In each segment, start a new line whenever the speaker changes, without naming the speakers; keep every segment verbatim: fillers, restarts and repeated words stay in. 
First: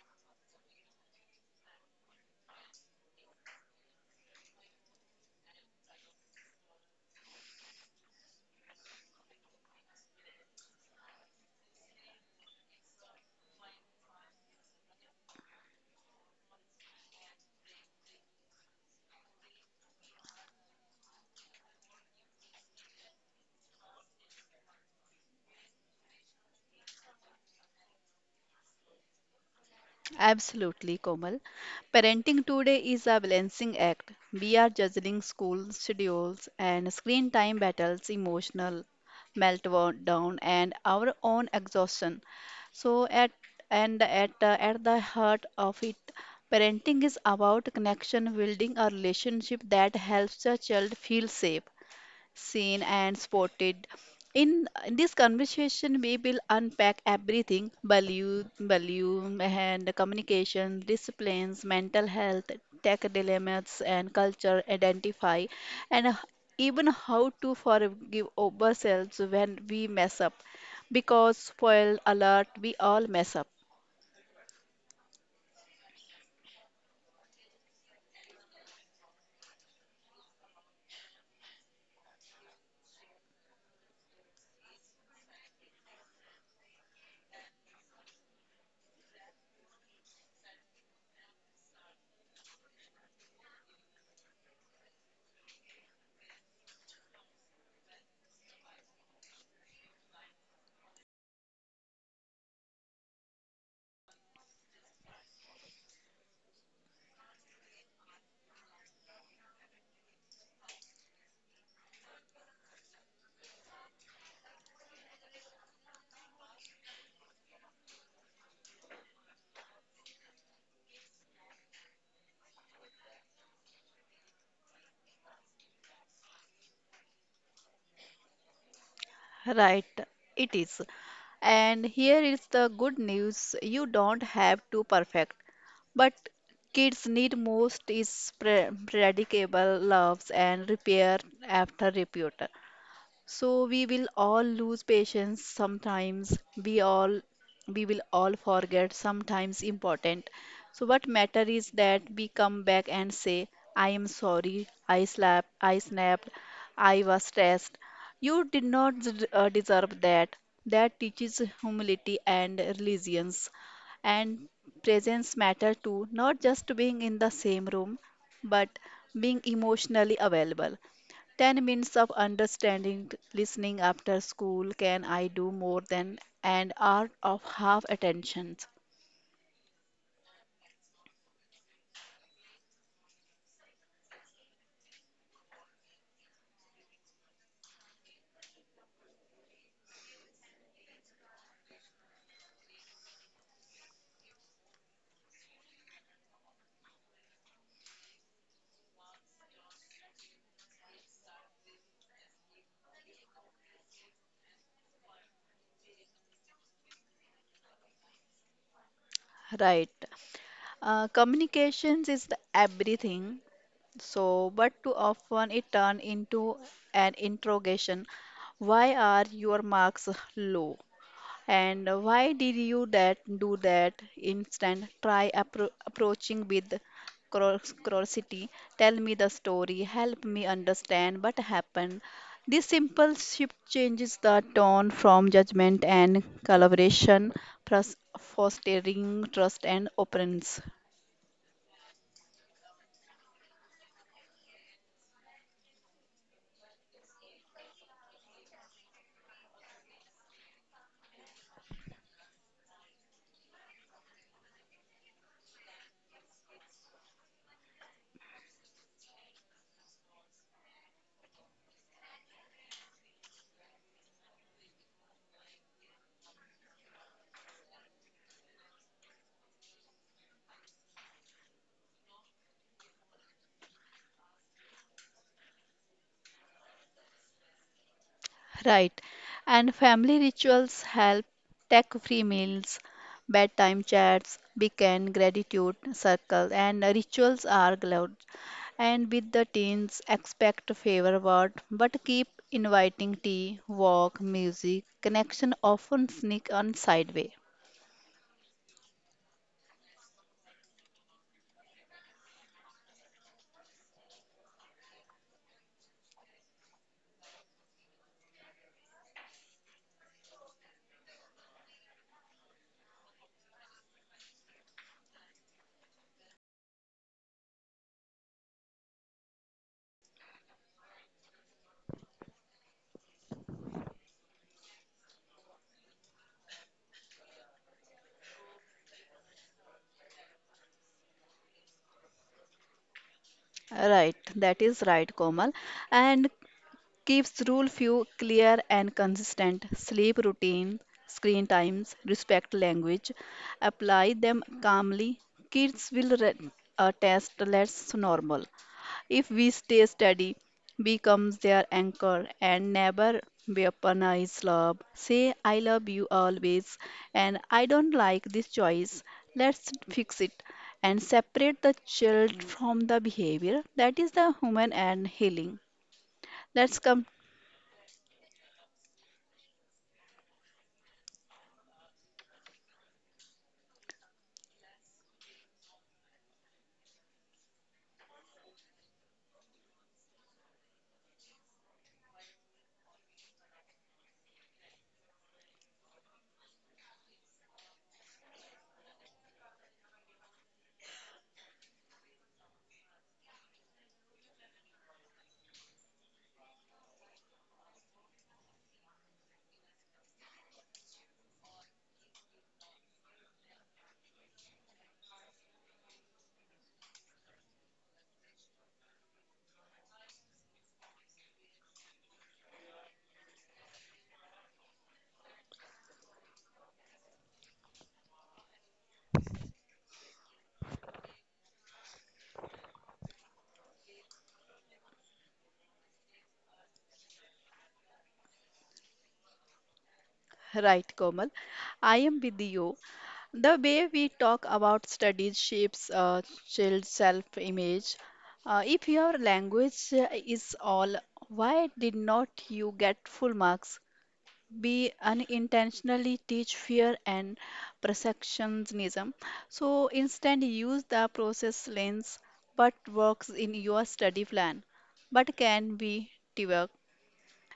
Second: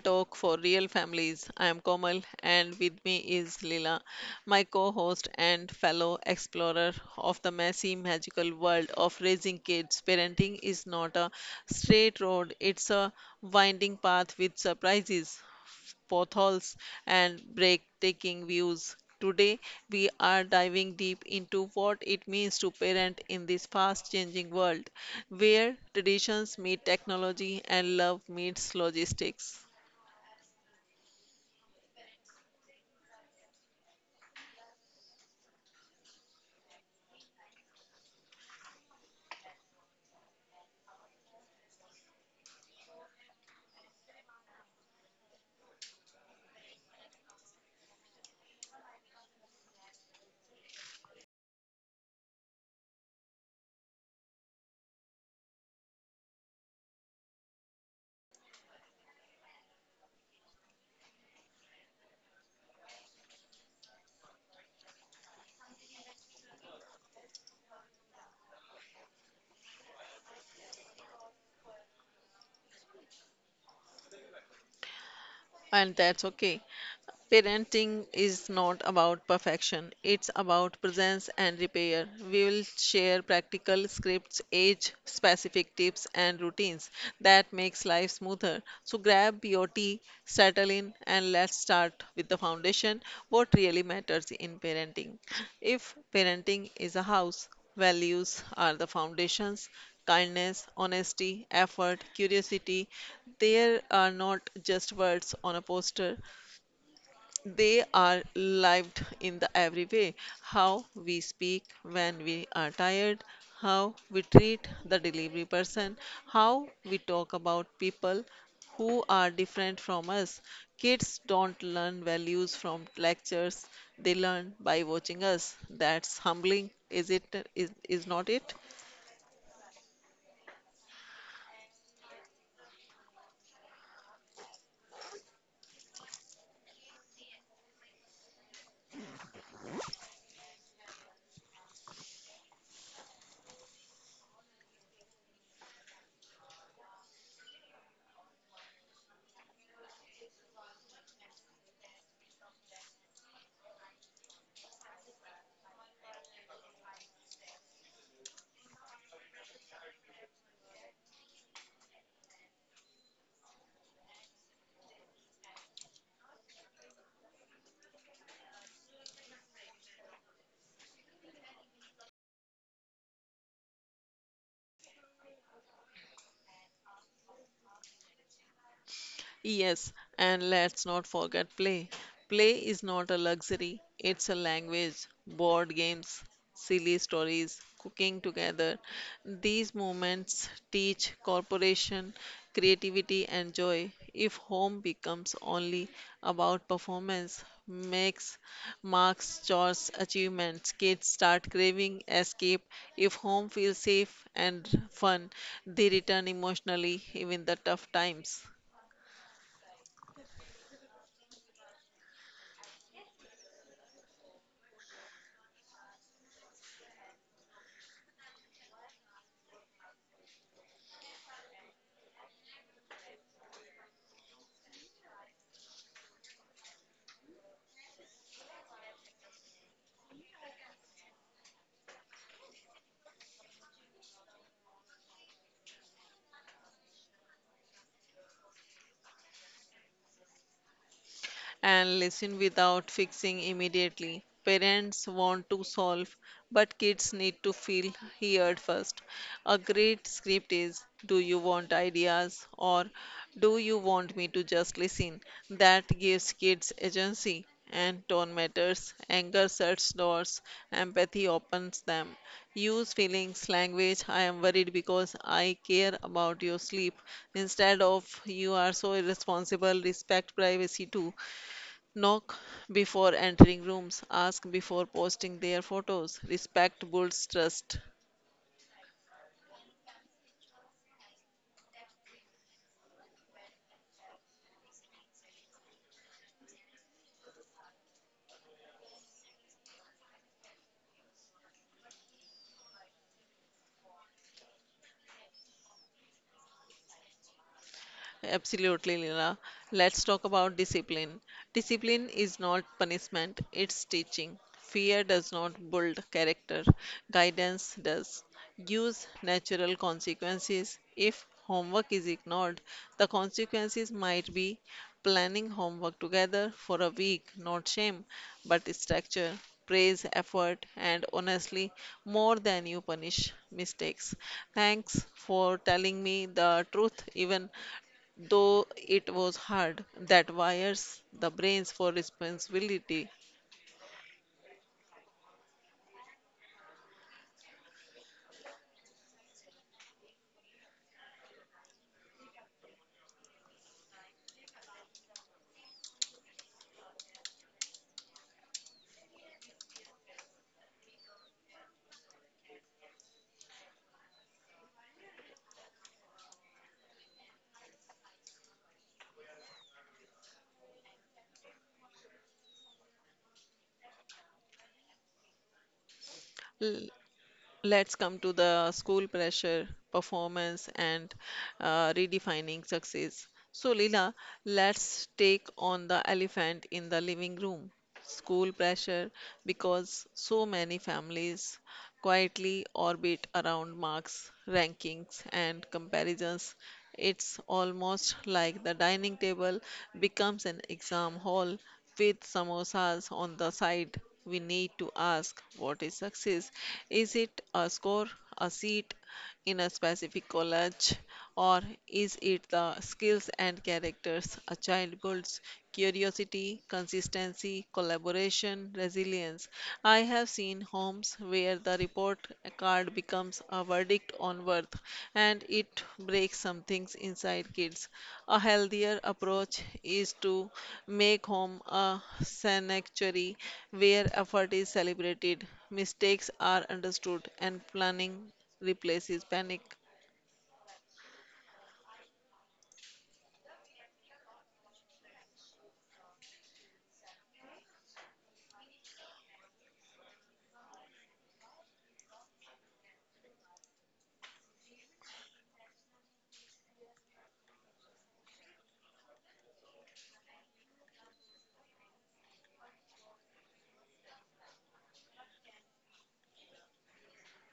talk for real families. I am Komal, and with me is Lila, my co host and fellow explorer of the messy, magical world of raising kids. Parenting is not a straight road, it's a winding path with surprises, potholes, and breathtaking views. Today, we are diving deep into what it means to parent in this fast changing world where traditions meet technology and love meets logistics.
Absolutely, Komal. Parenting today is a balancing act. We are juggling school schedules and screen time battles, emotional meltdown, and our own exhaustion. So, at and at uh, at the heart of it, parenting is about connection, building a relationship that helps the child feel safe, seen, and spotted. In this conversation, we will unpack everything value, value, and communication, disciplines, mental health, tech dilemmas, and culture, identify, and h- even how to forgive ourselves when we mess up. Because, spoil alert, we all mess up.
And that's okay. Parenting is not about perfection, it's about presence and repair. We will share practical scripts, age specific tips, and routines that makes life smoother. So grab your tea, settle in, and let's start with the foundation, what really matters in parenting. If parenting is a house, values are the foundations: kindness, honesty, effort, curiosity. There are not just words on a poster, they are lived in the every way: how we speak when we are tired, how we treat the delivery person, how we talk about people who are different from us. Kids don't learn values from lectures, they learn by watching us. That's humbling, is it? Is, is not it?
Right, it is. And here is the good news you don't have to perfect. But kids need most is pre- predictable loves and repair after repute. So we will all lose patience sometimes. We all we will all forget sometimes important. So what matter is that we come back and say, I am sorry, I slapped, I snapped, I was stressed. You did not d- uh, deserve that. That teaches humility and resilience. And presence matter too, not just being in the same room, but being emotionally available. ten minutes of understanding, listening after school. Can I do more than an hour of half attention?
Yes, and let's not forget play. Play is not a luxury, it's a language. Board games, silly stories, cooking together. These moments teach cooperation, creativity, and joy. If home becomes only about performance, makes marks, chores, achievements, kids start craving escape. If home feels safe and fun, they return emotionally, even the tough times.
Right. Uh, communications is the everything. So, but too often it turn into an interrogation. Why are your marks low? And why did you that do that? Instead, try appro approaching with curios- curiosity. Tell me the story. Help me understand what happened. This simple shift changes the tone from judgment and collaboration, pros- fostering trust and openness.
And listen without fixing immediately. Parents want to solve, but kids need to feel heard first. A great script is, do you want ideas, or do you want me to just listen? That gives kids agency. And tone matters, anger shuts doors, empathy opens them. Use feelings, language, I am worried because I care about your sleep. Instead of, you are so irresponsible, respect privacy too. Knock before entering rooms, ask before posting their photos. Respect builds trust.
Right. And family rituals help tech free meals, bedtime chats, weekend gratitude circle, and rituals are allowed. And with the teens, expect favor word, but keep inviting tea, walk, music, connection often sneak on sideway.
Absolutely, Leela. Let's talk about discipline. Discipline is not punishment, it's teaching. Fear does not build character, guidance does. Use natural consequences. If homework is ignored, the consequences might be planning homework together for a week, not shame, but structure, praise, effort, and honestly, more than you punish mistakes. Thanks for telling me the truth, even though it was hard, that wires the brains for responsibility.
Right, that is right, Komal. And keeps rule few clear and consistent. Sleep routine, screen times, respect language. Apply them calmly. Kids will re- uh, test less normal. If we stay steady, becomes their anchor and never weaponize love. Say I love you always and I don't like this choice. Let's fix it and separate the child from the behavior. That is the human and healing. Let's come
Let's come to the school pressure, performance, and uh, redefining success. So, Leela, let's take on the elephant in the living room, school pressure, because so many families quietly orbit around marks, rankings, and comparisons. It's almost like the dining table becomes an exam hall with samosas on the side. We need to ask, what is success? Is it a score, a seat in a specific college, or is it the skills and characters a child builds? Curiosity, consistency, collaboration, resilience. I have seen homes where the report card becomes a verdict on worth, and it breaks some things inside kids. A healthier approach is to make home a sanctuary where effort is celebrated, mistakes are understood, and planning replaces panic.
right, Komal. I am with you. The way we talk about studies shapes uh, child's self-image. Uh, if your language uh, is all, why did not you get full marks? We unintentionally teach fear and perfectionism. So instead, use the process lens, what works in your study plan, but can be reworked.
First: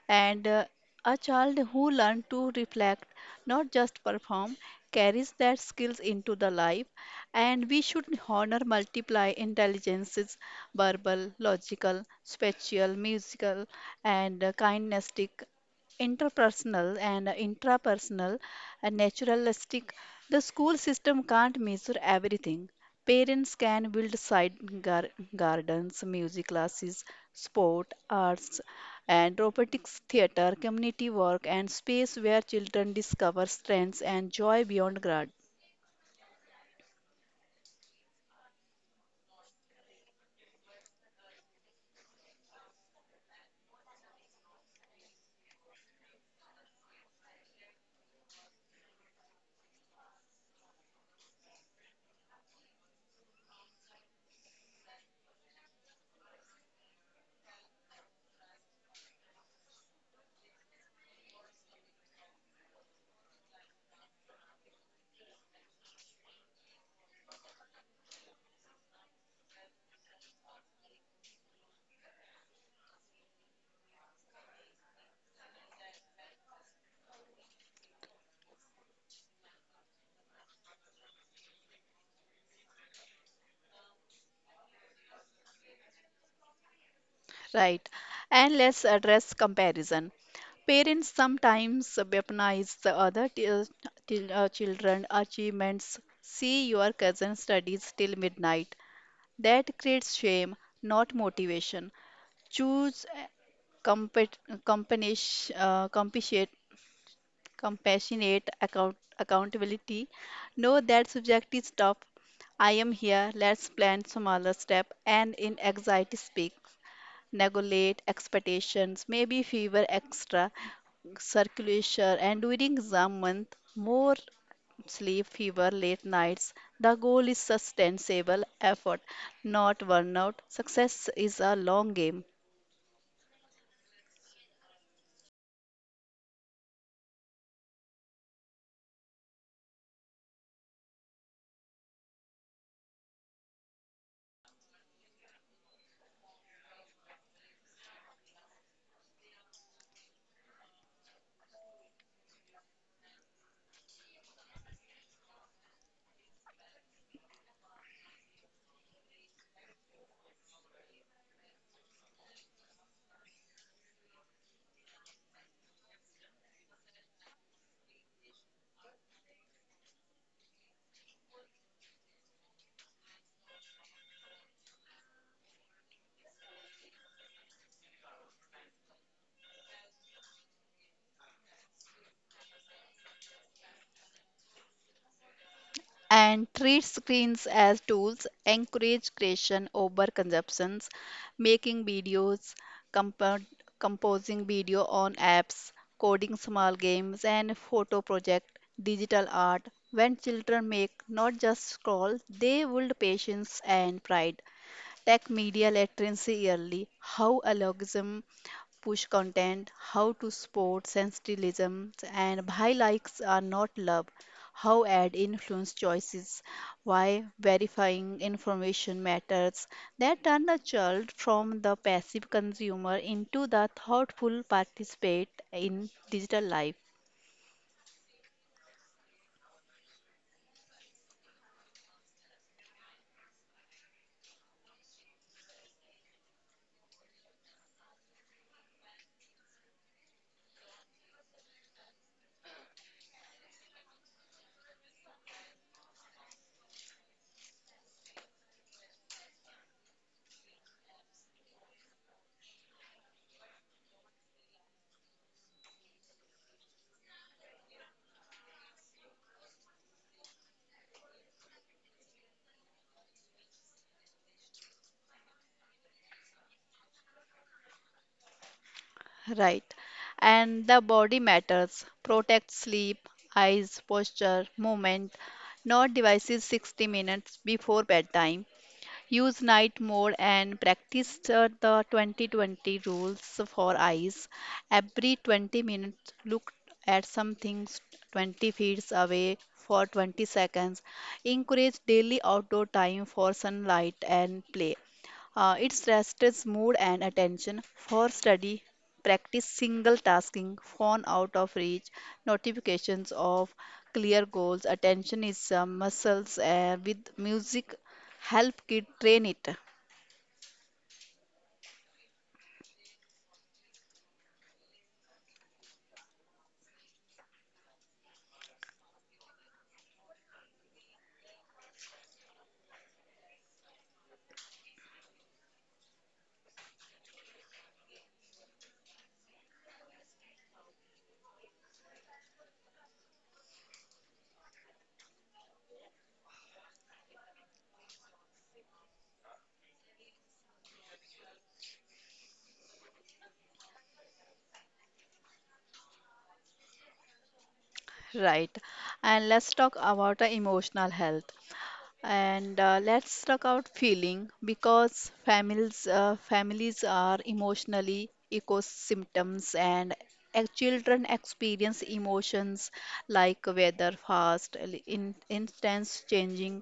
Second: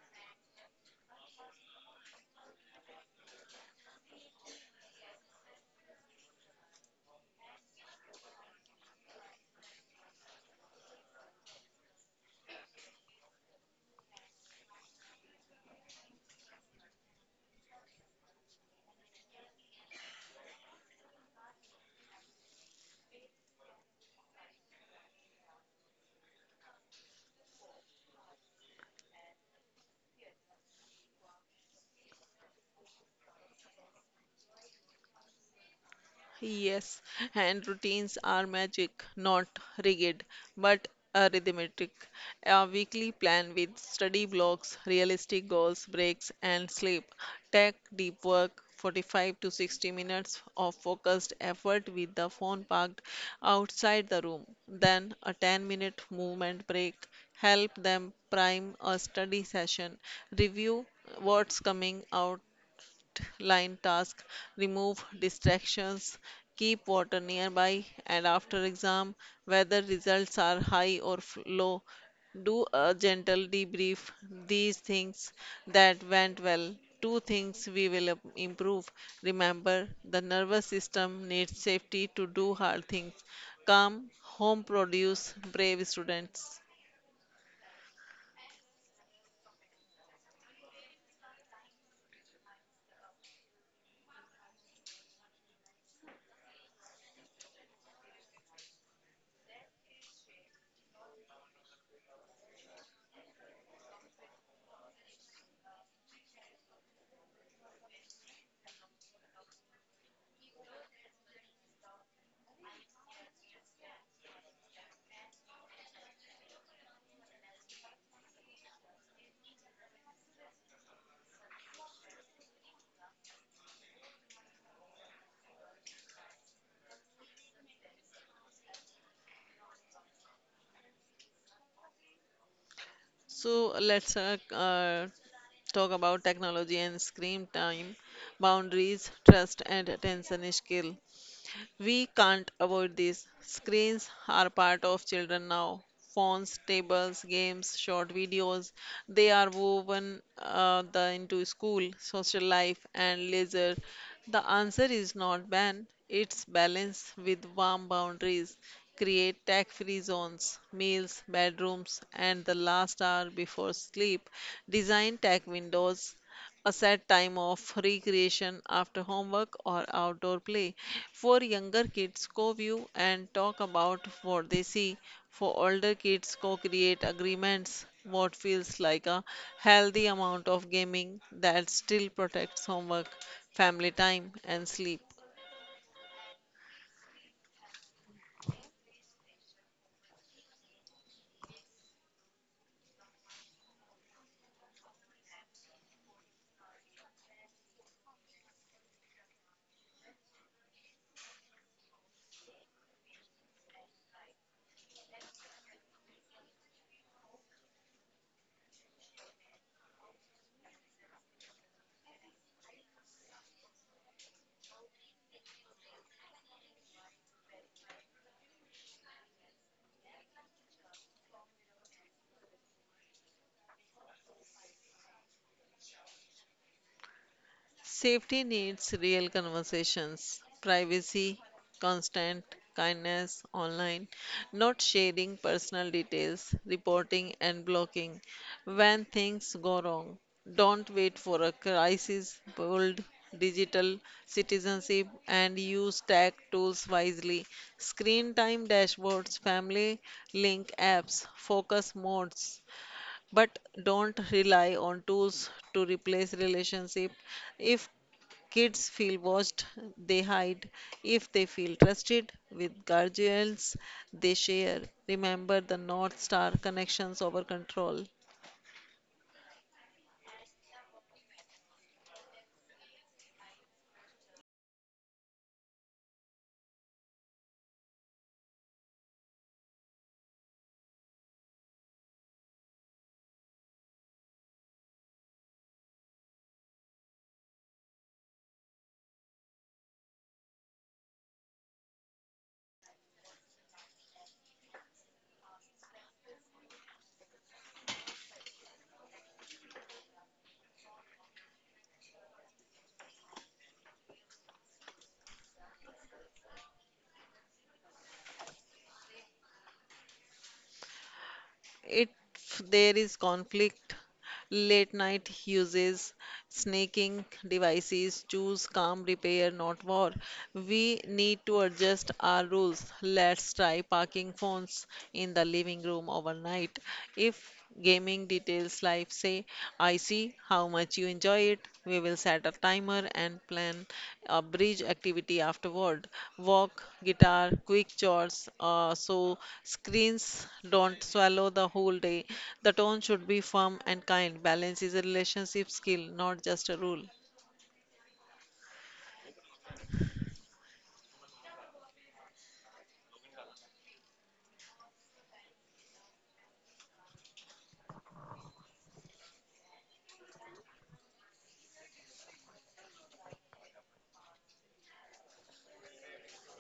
And uh, a child who learns to reflect, not just perform, carries that skills into the life. And we should honor multiply intelligences, verbal, logical, spatial, musical, and uh, kinesthetic interpersonal and intrapersonal and naturalistic. The school system can't measure everything. Parents can build side gar- gardens, music classes, sport, arts, and robotics theater, community work, and space where children discover strengths and joy beyond grad.
Yes, and routines are magic, not rigid, but uh, rhythmic. A weekly plan with study blocks, realistic goals, breaks, and sleep. Tech deep work, forty-five to sixty minutes of focused effort with the phone parked outside the room. Then a ten minute movement break. Help them prime a study session. Review what's coming out line task, remove distractions, keep water nearby, and after exam, whether results are high or f- low, do a gentle debrief. These things that went well, two things we will im- improve. Remember, the nervous system needs safety to do hard things. Calm, home produce, brave students.
Right. And let's address comparison. Parents sometimes weaponize the other til- til- uh, children achievements. See your cousin studies till midnight. That creates shame, not motivation. Choose a compet- companish- uh, compassionate, compassionate account- accountability. Know that subject is tough. I am here. Let's plan smaller step and in anxiety speak regulate expectations, maybe fever extra circulation, and during the month, more sleep, fever, late nights. The goal is sustainable effort, not burnout. Success is a long game.
So let's uh, uh, talk about technology and screen time, boundaries, trust, and attention skill. We can't avoid this. Screens are part of children now. Phones, tables, games, short videos, they are woven uh, the, into school, social life, and leisure. The answer is not ban, it's balance with warm boundaries. Create tech free zones, meals, bedrooms, and the last hour before sleep. Design tech windows, a set time of recreation after homework or outdoor play. For younger kids, co view and talk about what they see. For older kids, co create agreements, what feels like a healthy amount of gaming that still protects homework, family time, and sleep.
And treat screens as tools, encourage creation over consumptions, making videos, compo- composing video on apps, coding small games and photo project, digital art. When children make not just scroll, they build patience and pride. Tech media literacy early, how algorithm push content, how to support sensationalism, and why likes are not love, how ad influence choices, why verifying information matters that turn a child from the passive consumer into the thoughtful participant in digital life.
Safety needs real conversations, privacy, constant kindness online, not sharing personal details, reporting and blocking when things go wrong. Don't wait for a crisis, build digital citizenship and use tech tools wisely. Screen time dashboards, family link apps, focus modes, but don't rely on tools to replace relationship. If kids feel watched, they hide. If they feel trusted with guardians, they share. Remember the North Star, connections over control.
Right. And the body matters. Protect sleep, eyes, posture, movement. Not devices sixty minutes before bedtime. Use night mode and practice the the twenty twenty rules for eyes. Every twenty minutes, look at something twenty feet away for twenty seconds. Encourage daily outdoor time for sunlight and play. Uh, it stresses mood and attention. For study, practice single tasking, phone out of reach, notifications of clear goals. Attention is uh, muscles uh, with music help kid train it
If there is conflict, late night uses, snaking devices, choose calm repair, not war. We need to adjust our rules. Let's try parking phones in the living room overnight. If gaming details life, say, I see how much you enjoy it. We will set a timer and plan a bridge activity afterward. Walk, guitar, quick chores, uh, so screens don't swallow the whole day. The tone should be firm and kind. Balance is a relationship skill, not just a rule.
right and let's talk about the emotional health. And uh, let's talk about feeling because families uh, families are emotionally eco symptoms and ex- children experience emotions like weather fast, l- in instance changing.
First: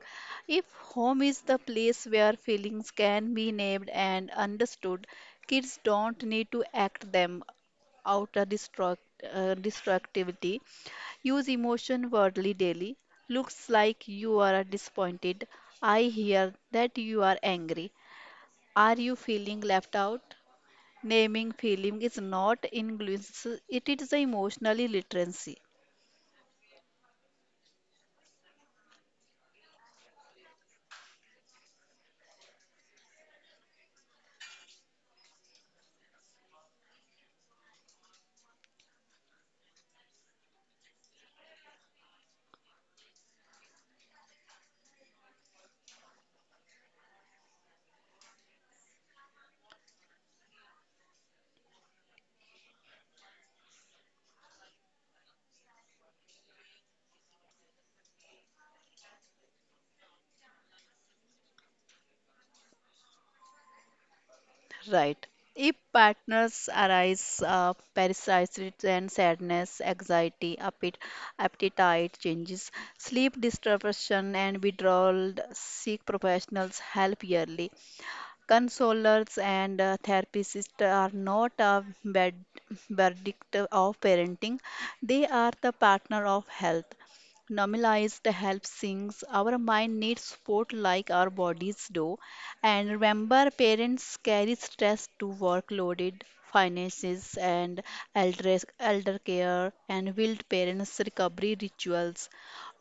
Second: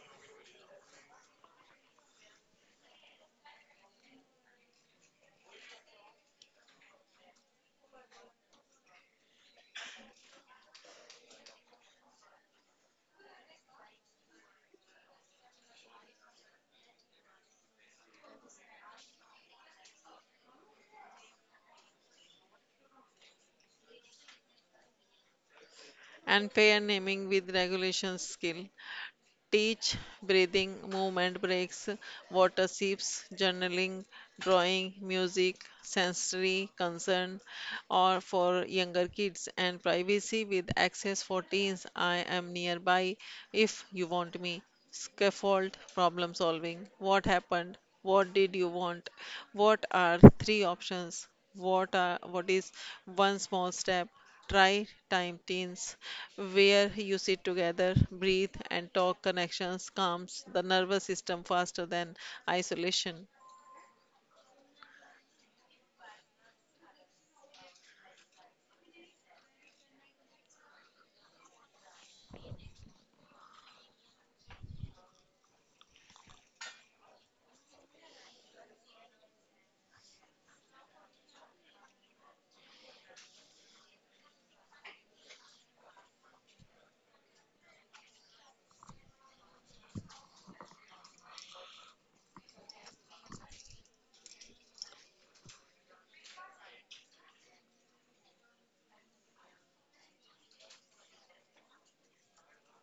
If home is the place where feelings can be named and understood, kids don't need to act them out a destruct, uh, destructivity. Use emotion wordly daily. Looks like you are disappointed. I hear that you are angry. Are you feeling left out? Naming feeling is not English, it is the emotional literacy.
And fair naming with regulation skill. Teach breathing, movement breaks, water sips, journaling, drawing, music, sensory concern or for younger kids and privacy with access for teens. I am nearby if you want me. Scaffold problem solving. What happened? What did you want? What are three options? What are what is one small step? Try time teens where you sit together, breathe, and talk. Connections calms the nervous system faster than isolation.
Right. If partners arise uh, parasites and sadness, anxiety, appet- appetite changes, sleep disruption and withdrawal, seek professionals help yearly. Consolers and uh, therapists are not a bad verdict of parenting, they are the partner of health. Normalized help sinks. Our mind needs support like our bodies do. And remember, parents carry stress to workloaded finances and elder, elder care and wild parents recovery rituals.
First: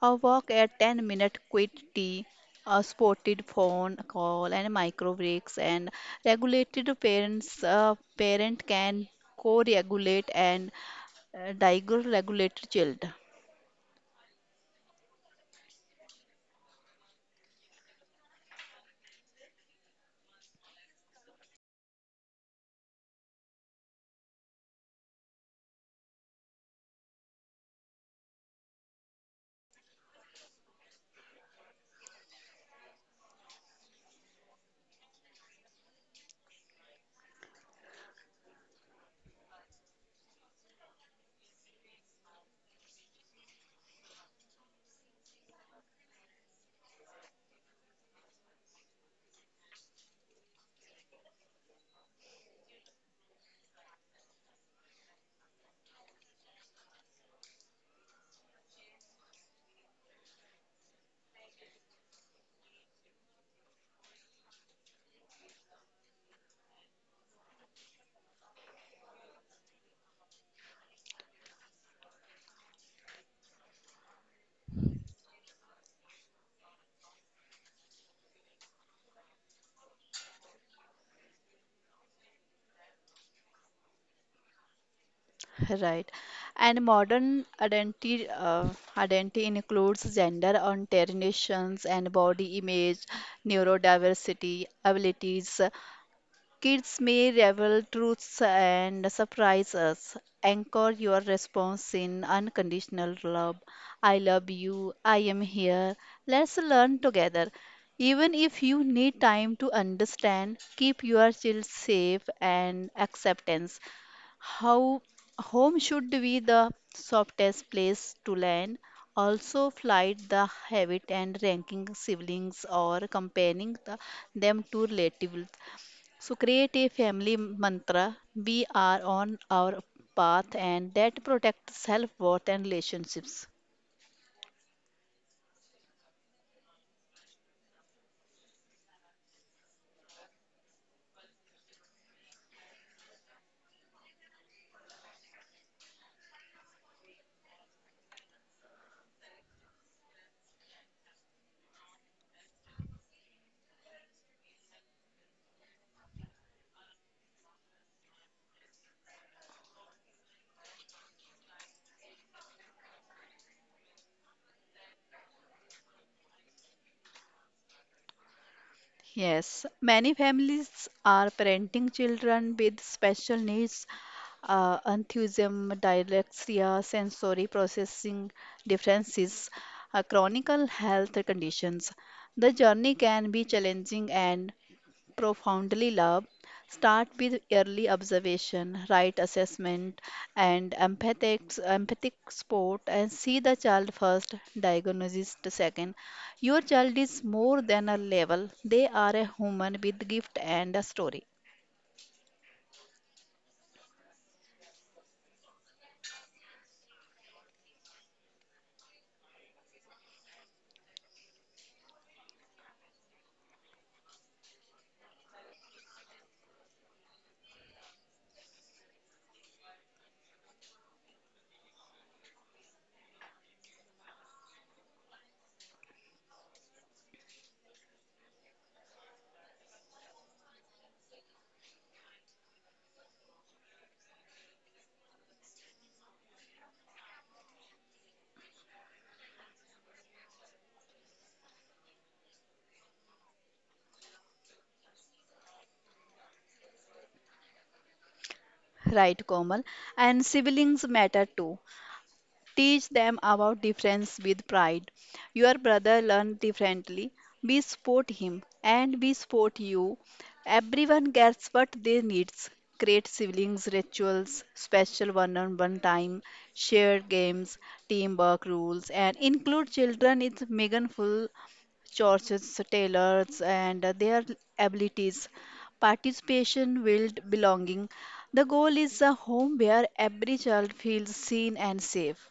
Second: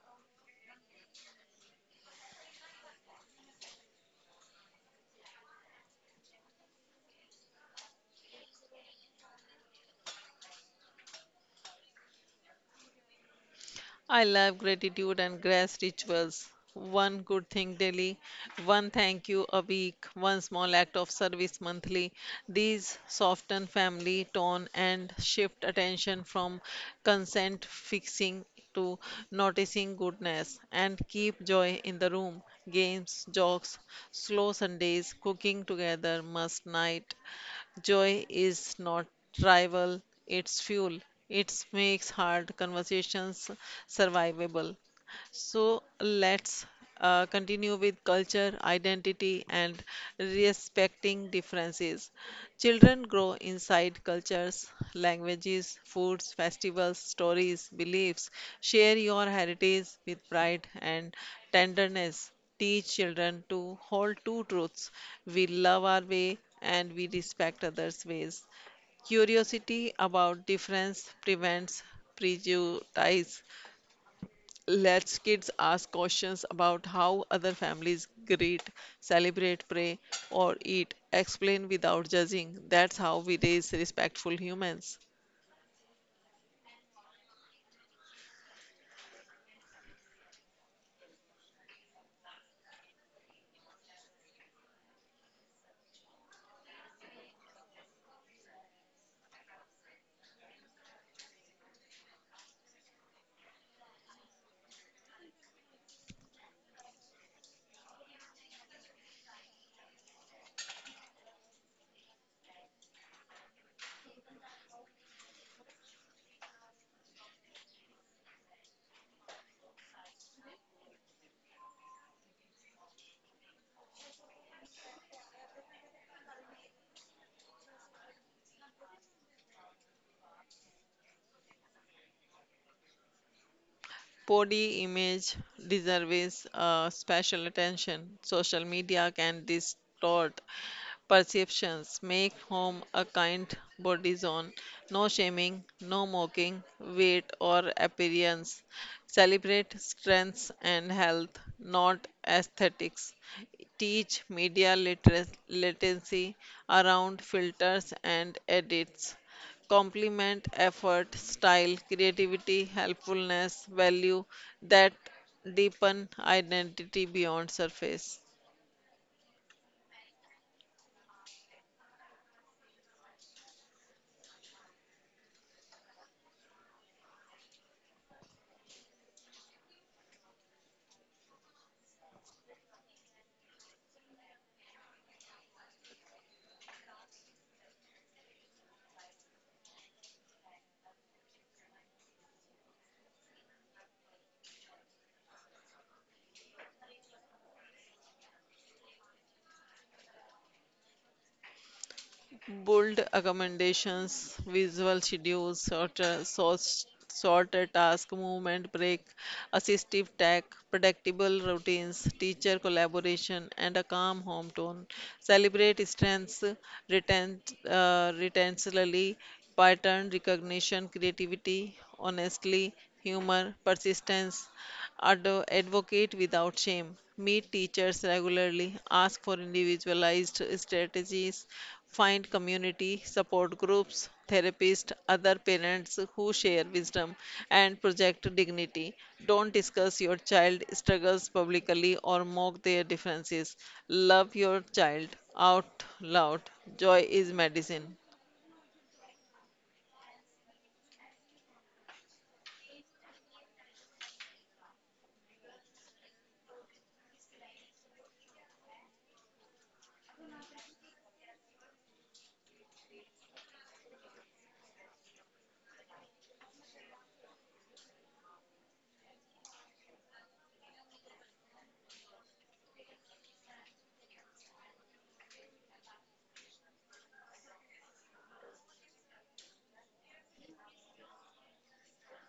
A walk at ten minute quit tea a spotted phone call and micro breaks and regulated parents uh, parent can co-regulate and uh, diagonal-regulate child
I love gratitude and grace rituals. One good thing daily, one thank you a week, one small act of service monthly. These soften family tone and shift attention from consent fixing to noticing goodness and keep joy in the room. Games, jokes, slow Sundays, cooking together, must night. Joy is not rival; it's fuel. It makes hard conversations survivable. So let's uh, continue with culture, identity, and respecting differences. Children grow inside cultures, languages, foods, festivals, stories, beliefs. Share your heritage with pride and tenderness. Teach children to hold two truths: we love our way, and we respect others' ways. Curiosity about difference prevents prejudice, lets kids ask questions about how other families greet, celebrate, pray, or eat. Explain without judging. That's how we raise respectful humans.
right and modern identity uh, identity includes gender orientations and body image neurodiversity abilities. Kids may reveal truths and surprise us. Anchor your response in unconditional love. I love you. I am here. Let's learn together. Even if you need time to understand, keep your child safe and acceptance. How home should be the softest place to land. Also, flight the habit and ranking siblings or comparing the, them to relatives so create a family mantra. We are on our path and that protects self-worth and relationships.
Body image deserves uh, special attention. Social media can distort perceptions. Make home a kind body zone. No shaming, no mocking, weight or appearance. Celebrate strengths and health, not aesthetics. Teach media literacy literacy around filters and edits, compliment effort, style, creativity, helpfulness, value that deepen identity beyond surface.
Yes, many families are parenting children with special needs, uh, enthusiasm, dyslexia, sensory processing differences, uh, chronic health conditions. The journey can be challenging and profoundly love, start with early observation, right assessment, and empathic, empathic support, and see the child first, diagnosis second. Your child is more than a level, they are a human with gift and a story.
Bold accommodations, visual schedules, sorter, sort- sorter task, movement break, assistive tech, predictable routines, teacher collaboration, and a calm home tone. Celebrate strengths, retent, uh, retentionally, pattern recognition, creativity, honestly, humor, persistence, Ad- advocate without shame. Meet teachers regularly. Ask for individualized strategies. Find community, support groups, therapists, other parents who share wisdom and project dignity. Don't discuss your child struggles publicly or mock their differences. Love your child out loud. Joy is medicine.
Right, Komal. And siblings matter too. Teach them about difference with pride. Your brother learns differently. We support him and we support you. Everyone gets what they needs. Create siblings rituals, special one-on-one time, shared games, teamwork rules, and include children in meaningful churches, tailors, and their abilities. Participation builds belonging. The goal is a home where every child feels seen and safe.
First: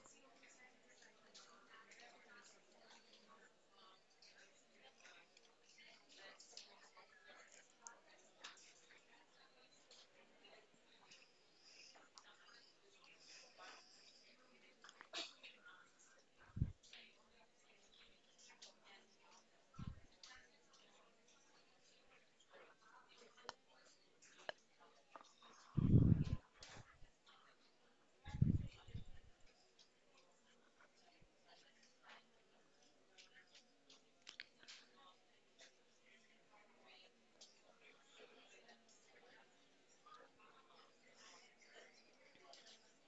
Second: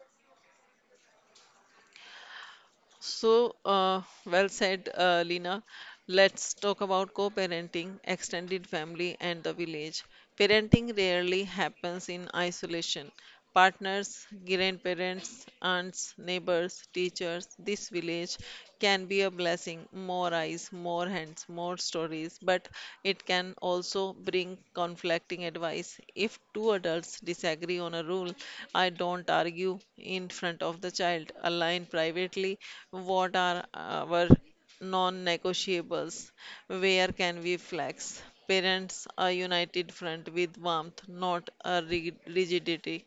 So, uh, well said, uh, Lina. Let's talk about co-parenting, extended family, and the village. Parenting rarely happens in isolation. Partners, grandparents, aunts, neighbors, teachers, this village can be a blessing. More eyes, more hands, more stories. But it can also bring conflicting advice. If two adults disagree on a rule, I don't argue in front of the child. Align privately, what are our non negotiables, where can we flex. Parents are united front with warmth, not a rig- rigidity.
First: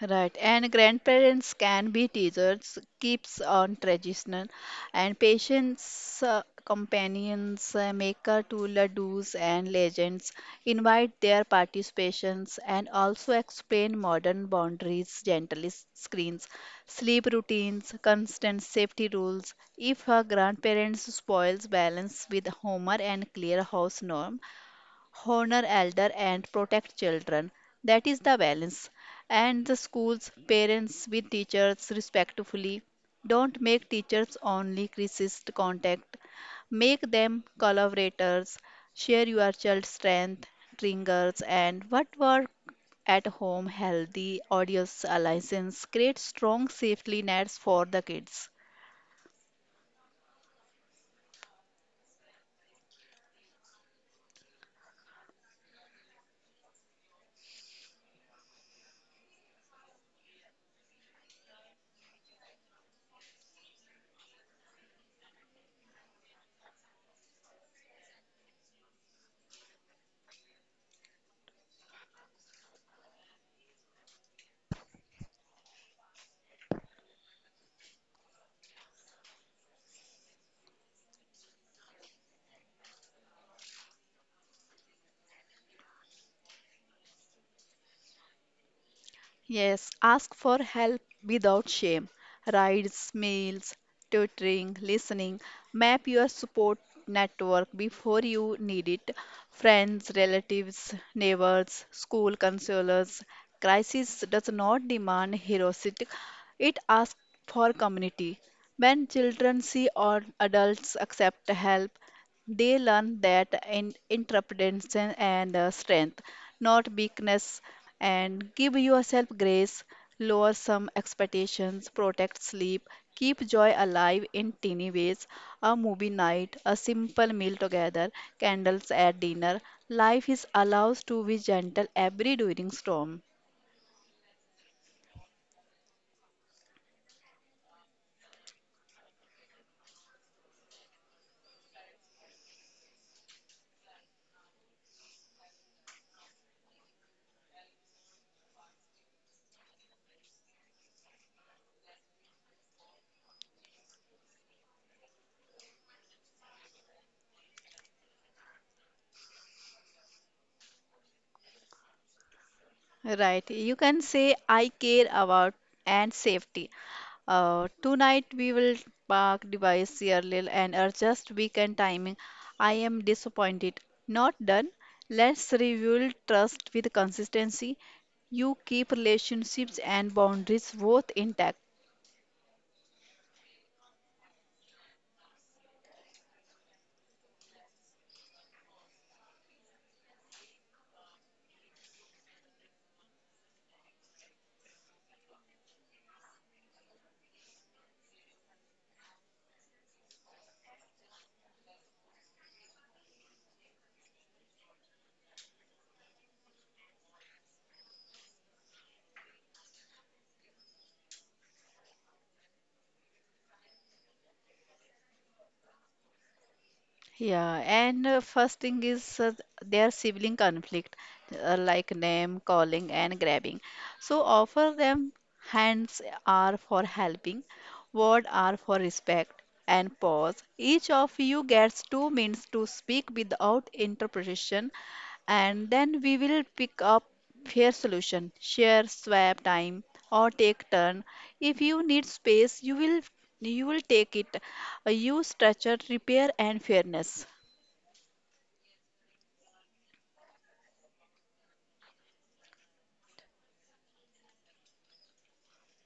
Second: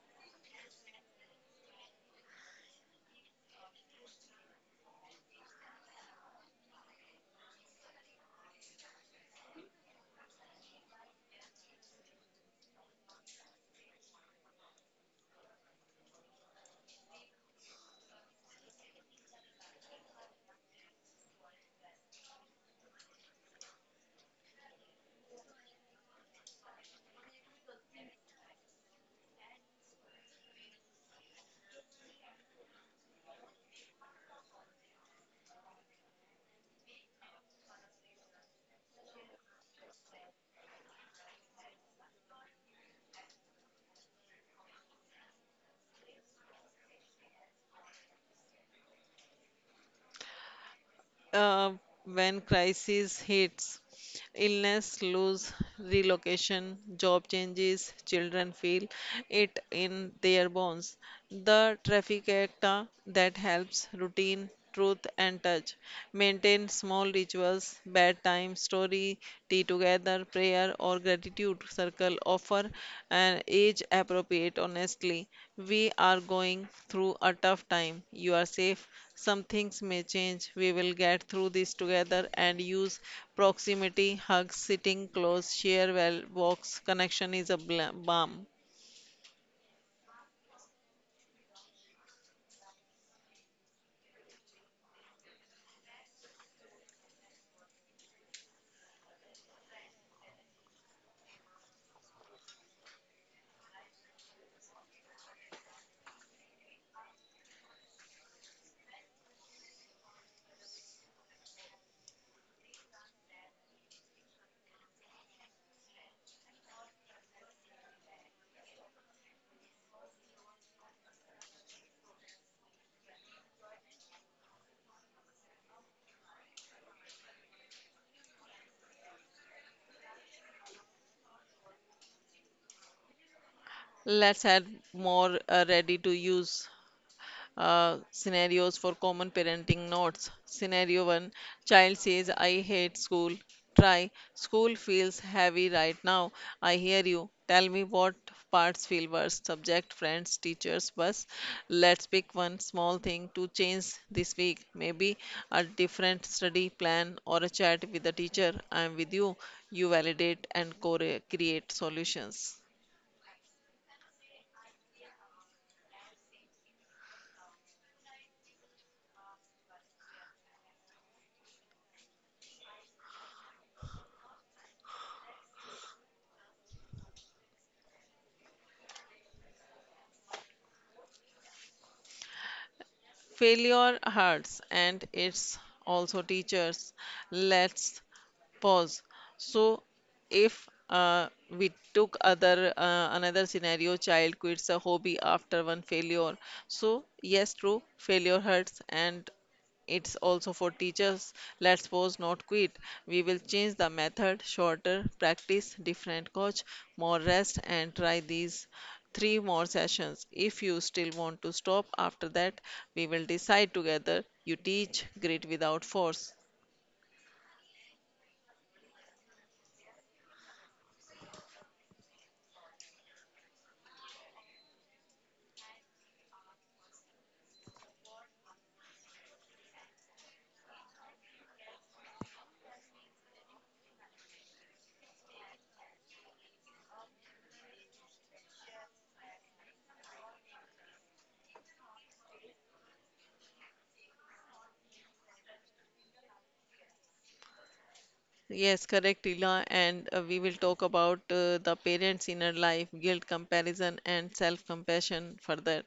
Right, and grandparents can be teachers, keeps on traditional, and patients, uh, companions, uh, maker to ladoos and legends, invite their participations and also explain modern boundaries, gently screens, sleep routines, constant safety rules. If her grandparents spoils balance with humor and clear house norm, honor elder and protect children that is the balance and the schools parents with teachers respectfully don't make teachers only crisis contact make them collaborators share your child's strength triggers and what work at home healthy audience alliance create strong safety nets for the kids.
uh, when crisis hits, illness, lose, relocation, job changes, children feel it in their bones. The trifecta that helps, routine, truth, and touch. Maintain small rituals, bedtime story, tea together, whether prayer or gratitude circle. Offer an age appropriate, honestly. We are going through a tough time. You are safe. Some things may change. We will get through this together, and use proximity, hugs, sitting close, share well walks. Connection is a bla- balm.
Yes, ask for help without shame. Rides, meals, tutoring, listening. Map your support network before you need it. Friends, relatives, neighbors, school counselors. Crisis does not demand heroicity, it asks for community. When children see or adults accept help, they learn that in independence and uh, strength, not weakness, and give yourself grace, lower some expectations, protect sleep, keep joy alive in teeny ways. A movie night, a simple meal together, candles at dinner. Life is allows to be gentle every during storm.
Let's add more uh, ready to use uh, scenarios for common parenting notes. Scenario one, child says, I hate school. Try. School feels heavy right now. I hear you. Tell me what parts feel worst, subject, friends, teachers, bus. Let's pick one small thing to change this week. Maybe a different study plan or a chat with the teacher. I am with you. You validate and core- create solutions.
Right. You can say, I care about and safety. Uh, tonight we will park device yearly and adjust weekend timing. I am disappointed. Not done. Let's rebuild trust with consistency. You keep relationships and boundaries both intact.
Failure hurts and it's also teachers. Let's pause. So if uh, we took other uh, another scenario, child quits a hobby after one failure. So yes, true, failure hurts and it's also for teachers. Let's pause, not quit. We will change the method, shorter practice, different coach, more rest, and try these three more sessions. If you still want to stop after that, we will decide together. You teach grit without force.
Yeah, and uh, First thing is uh, their sibling conflict, uh, like name calling and grabbing. So offer them hands are for helping, word are for respect, and pause. Each of you gets two minutes to speak without interpretation, and then we will pick up fair solution. Share swap time or take turn. If you need space, you will you will take it. Uh, Use structure, repair and fairness.
Yes, correct, Ila. And uh, we will talk about uh, the parents' inner life, guilt, comparison, and self-compassion further.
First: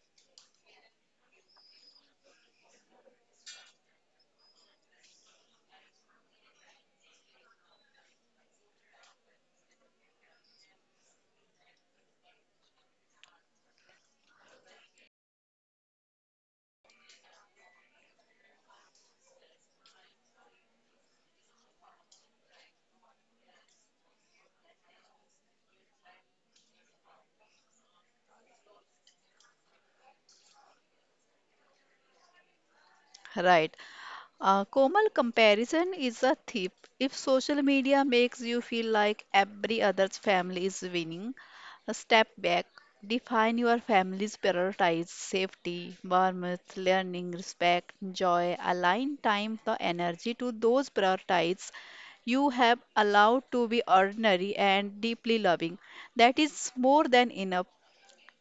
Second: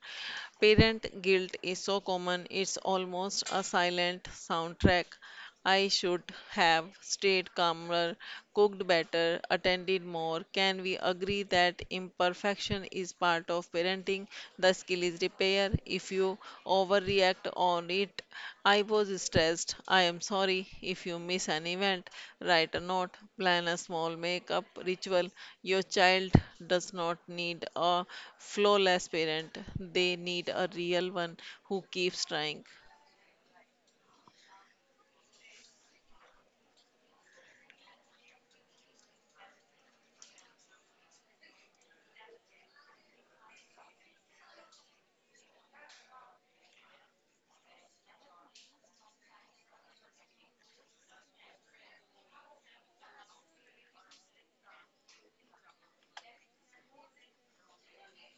Parent guilt is so common, it's almost a silent soundtrack. I should have stayed calmer, cooked better, attended more. Can we agree that imperfection is part of parenting? The skill is repair. If you overreact on it. I was stressed. I am sorry if you miss an event. Write a note, plan a small makeup ritual. Your child does not need a flawless parent, they need a real one who keeps trying.
Right. Uh, Komal, comparison is a thief. If social media makes you feel like every other family is winning, step back. Define your family's priorities, safety, warmth, learning, respect, joy. Align time, the energy to those priorities you have allowed to be ordinary and deeply loving. That is more than enough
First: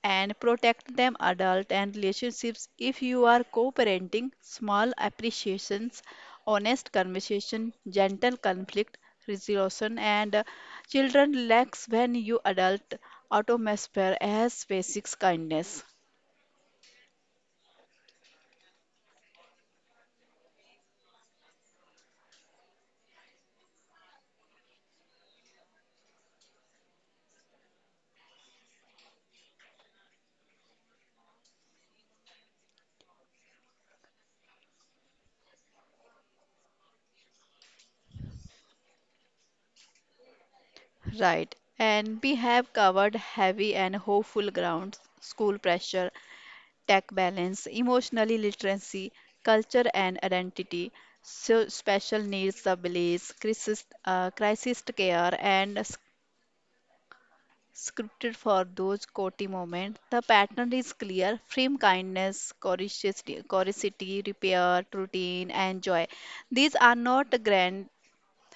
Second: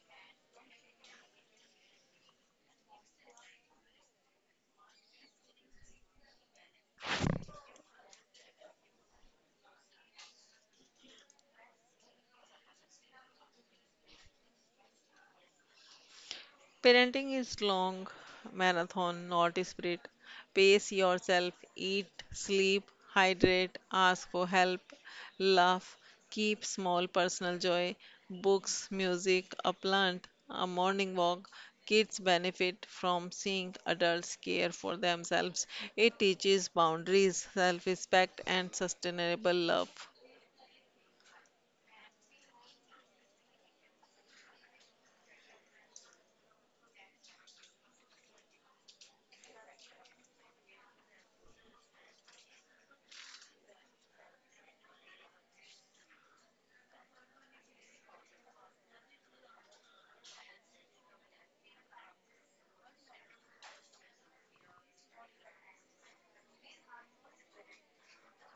and protect them adult and relationships if you are co-parenting small appreciations honest conversation gentle conflict resolution and uh, children lacks when you adult atmosphere as basics kindness
Parenting is long marathon, not a sprint. Pace yourself, eat, sleep, hydrate, ask for help, laugh, keep small personal joy, books, music, a plant, a morning walk. Kids benefit from seeing adults care for themselves. It teaches boundaries, self respect, and sustainable love.
right and we have covered heavy and hopeful grounds school pressure tech balance, emotionally literacy, culture and identity, so special needs abilities, crisis, uh, crisis care, and s- scripted for those quality moments. The pattern is clear: frame kindness, curiosity, curiosity, repair, routine, and joy. These are not grand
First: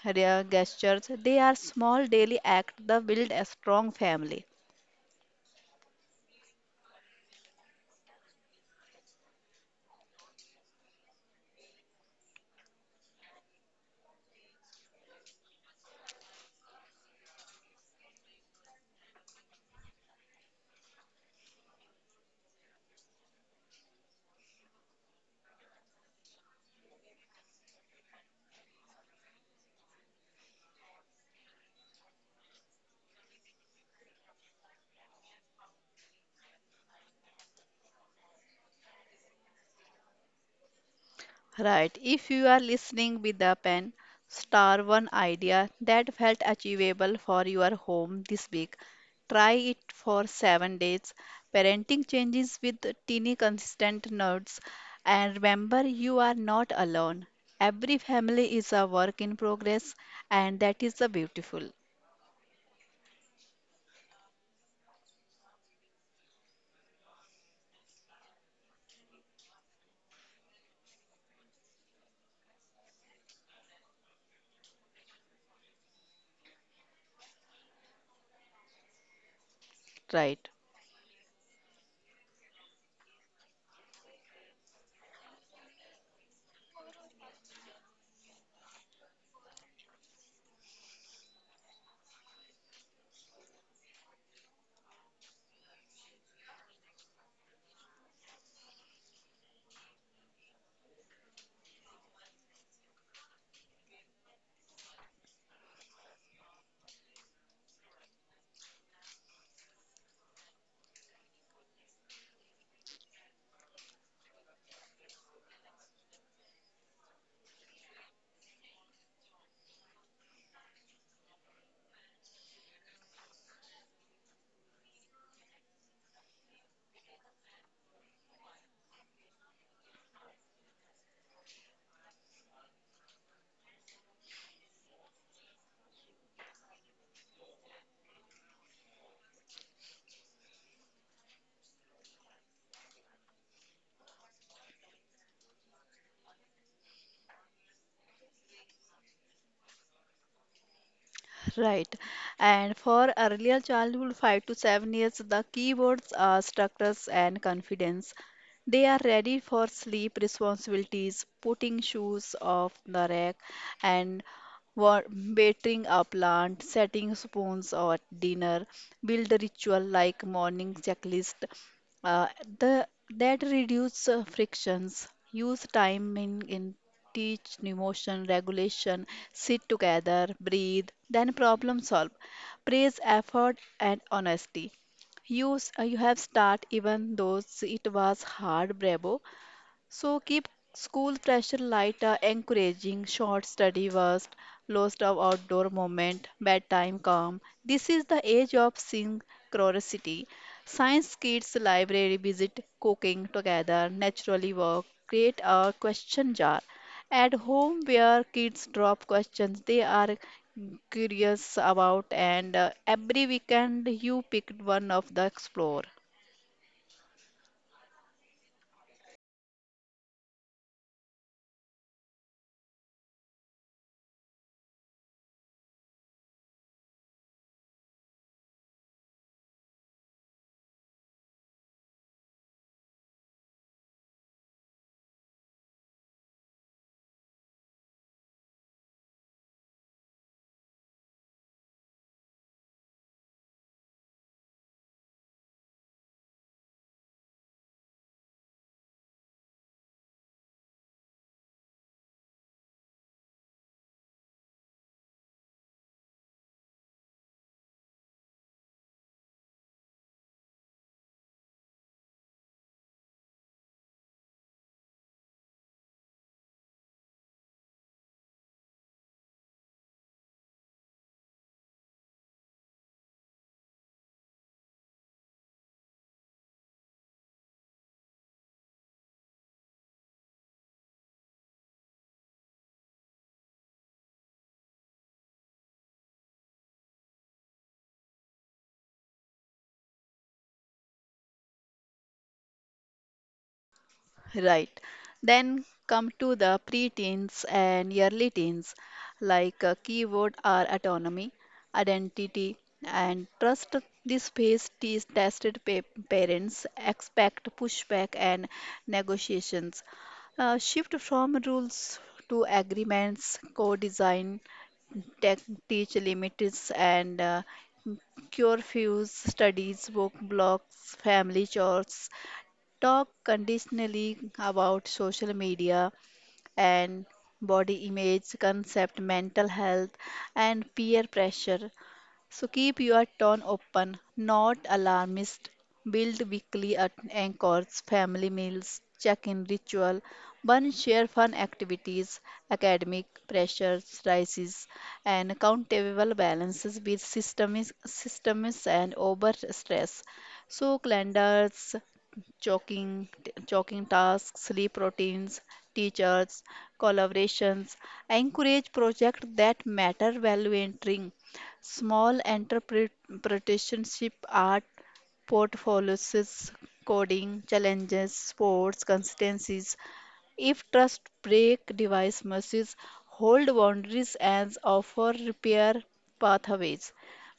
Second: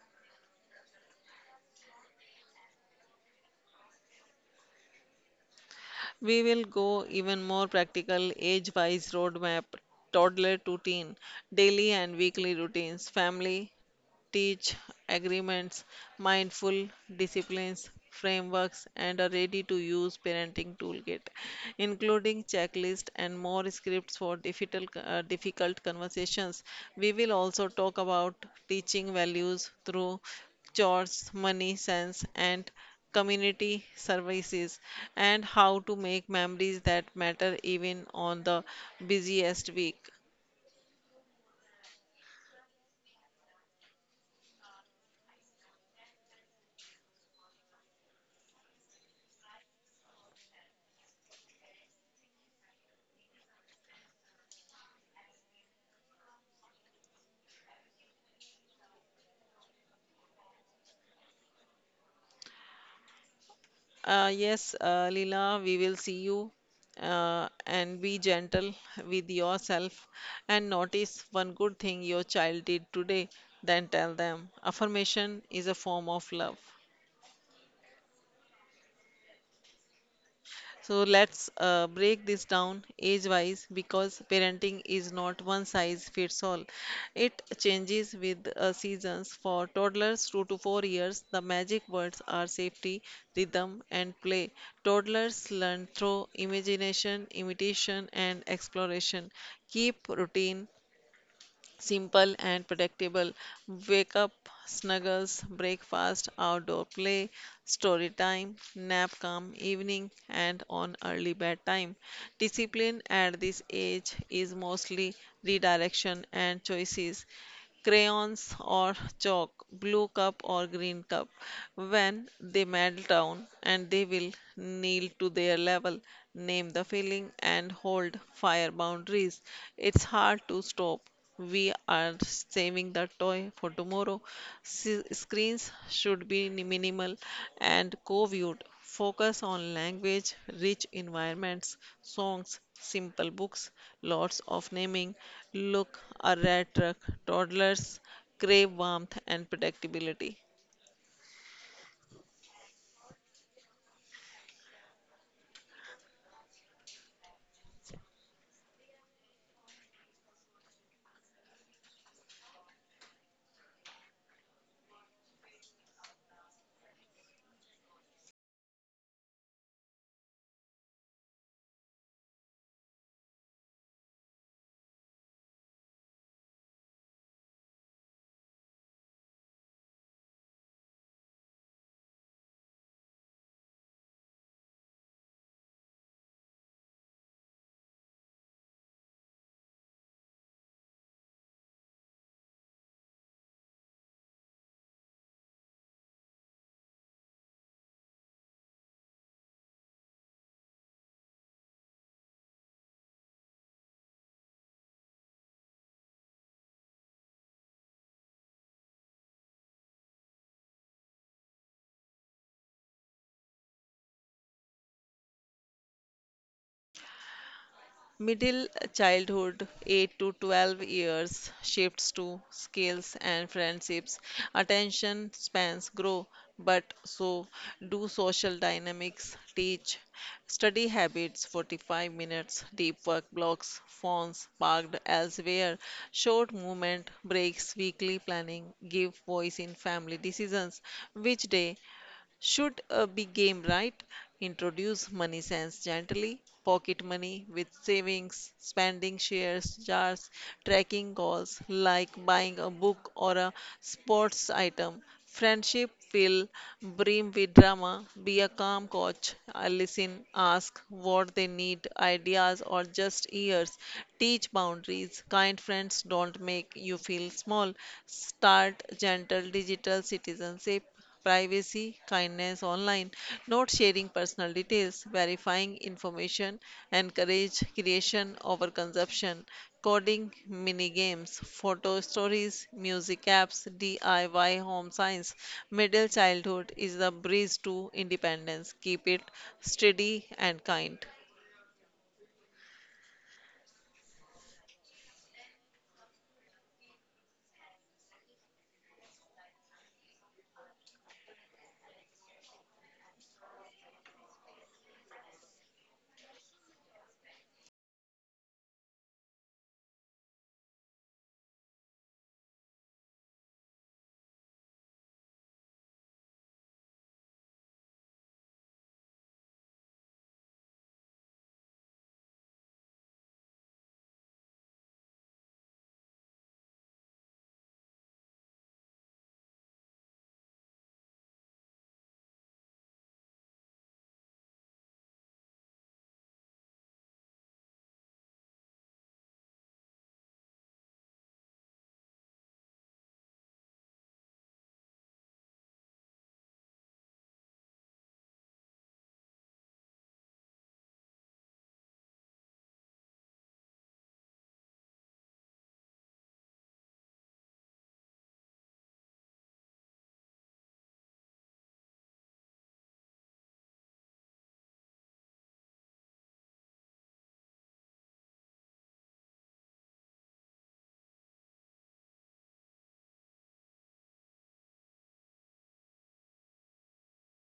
rare gestures; they are small daily acts that build a strong family.
We will go even more practical, age wise roadmap, toddler to teen, daily and weekly routines, family teach agreements, mindful disciplines, frameworks, and a ready to use parenting toolkit, including checklist and more scripts for difficult, uh, difficult conversations. We will also talk about teaching values through chores, money sense, and community services, and how to make memories that matter even on the busiest week.
Right. If you are listening with a pen, star one idea that felt achievable for your home this week. Try it for seven days. Parenting changes with teeny consistent notes. And remember, you are not alone. Every family is a work in progress, and that is the beautiful.
Uh, yes, uh, Leela, we will see you. Uh, and be gentle with yourself and notice one good thing your child did today, then tell them. Affirmation is a form of love.
Right.
So let's uh, break this down age wise because parenting is not one size fits all. It changes with uh, seasons. For toddlers two to four years, the magic words are safety, rhythm, and play. Toddlers learn through imagination, imitation, and exploration. Keep routine simple and predictable wake up snuggles breakfast outdoor play story time nap come evening and on early bedtime discipline at this age is mostly redirection and choices crayons or chalk, blue cup or green cup. When they melt down and they will kneel to their level, name the feeling and hold fire boundaries. It's hard to stop. We are saving the toy for tomorrow. S- screens should be minimal and co-viewed. Focus on language, rich environments, songs, simple books, lots of naming. Look, a rat truck. Toddlers crave warmth and predictability.
Right. And for earlier childhood, five to seven years, the keywords are structures and confidence. They are ready for sleep responsibilities, putting shoes off the rack, and wa- watering a plant, setting spoons at dinner, build a ritual like morning checklist, uh, the that reduce uh, frictions, use time in, in teach emotion regulation, sit together, breathe, then problem solve. Praise effort and honesty. Use uh, you have start even though it was hard, bravo. So keep school pressure light, uh, encouraging short study worst, lost of outdoor moment, bedtime calm. This is the age of synchronicity. Science kids library visit, cooking together, naturally work, create a question jar. At home where kids drop questions they are curious about, and uh, every weekend you pick one of the explore.
Middle childhood, eight to twelve years, shifts to skills and friendships. Attention spans grow, but so do social dynamics, teach, study habits, forty-five minutes, deep work blocks, phones parked elsewhere, short movement breaks, weekly planning, give voice in family decisions, which day should uh, be game right. Introduce money sense gently, pocket money with savings, spending shares jars, tracking goals like buying a book or a sports item. Friendship will brim with drama. Be a calm coach. I listen, ask what they need, ideas or just ears. Teach boundaries. Kind friends don't make you feel small. Start gentle digital citizenship privacy, kindness online, not sharing personal details, verifying information, encourage creation over consumption, coding, mini games, photo stories, music apps, D I Y home science. Middle childhood is the breeze to independence. Keep it steady and kind.
Right. Then come to the preteens and early teens, like uh, keyword are autonomy, identity, and trust. This phase is tested pa- parents expect pushback and negotiations. Uh, shift from rules to agreements, co-design, tech, teach limits, and uh, cure fews studies, work blocks, family chores, talk conditionally about social media and body image concept, mental health, and peer pressure. So keep your tone open, not alarmist. Build weekly at- anchors, family meals, check-in ritual, one share fun activities, academic pressures rises, and accountable balances with systems, systems and over stress. So calendars, chalking, t- chalking tasks, sleep routines, teachers, collaborations. I encourage projects that matter value entering small entrepreneurship art portfolios, coding challenges, sports, consistencies, if trust break, device must hold boundaries and offer repair pathways.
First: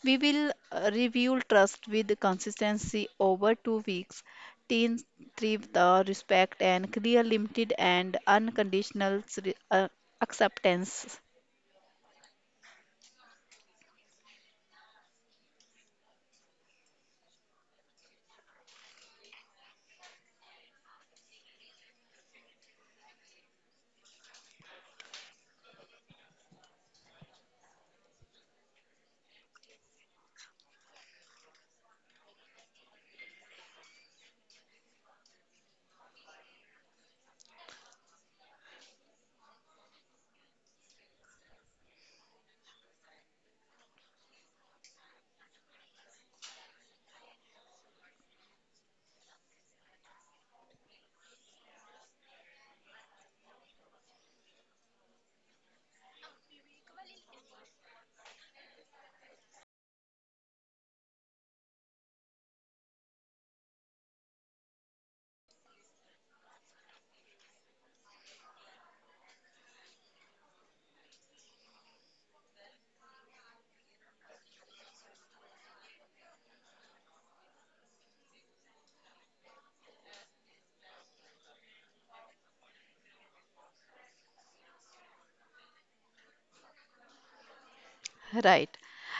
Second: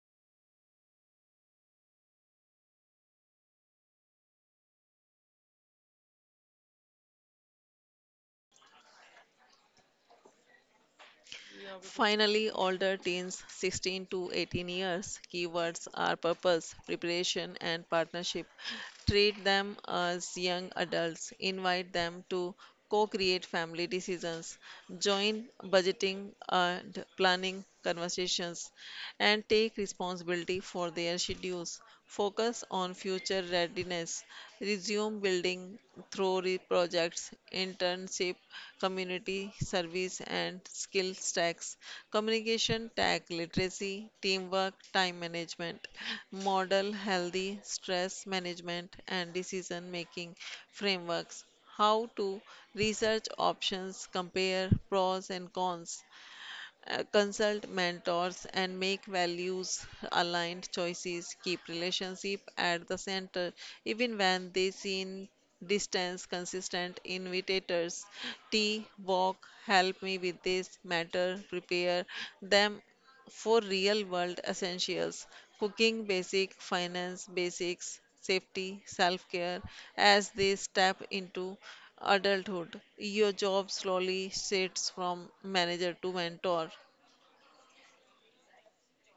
We will uh, review trust with consistency over two weeks. Teens thrive the respect and clear, limited, and unconditional s- re- uh, acceptance.
Finally, older teens sixteen to eighteen years keywords are purpose, preparation, and partnership. Treat them as young adults. Invite them to co create family decisions. Join budgeting and planning conversations and take responsibility for their schedules. Focus on future readiness. Resume building through re- projects, internship, community service, and skill stacks. Communication, tech literacy, teamwork, time management. Model healthy stress management and decision making frameworks how to research options, compare pros and cons, uh, consult mentors and make values aligned choices keep relationship at the center even when they seem distance consistent invitators tea walk help me with this matter prepare them for real world essentials cooking basic finance basics safety self care as they step into adulthood your job slowly shifts from manager to mentor.
Right.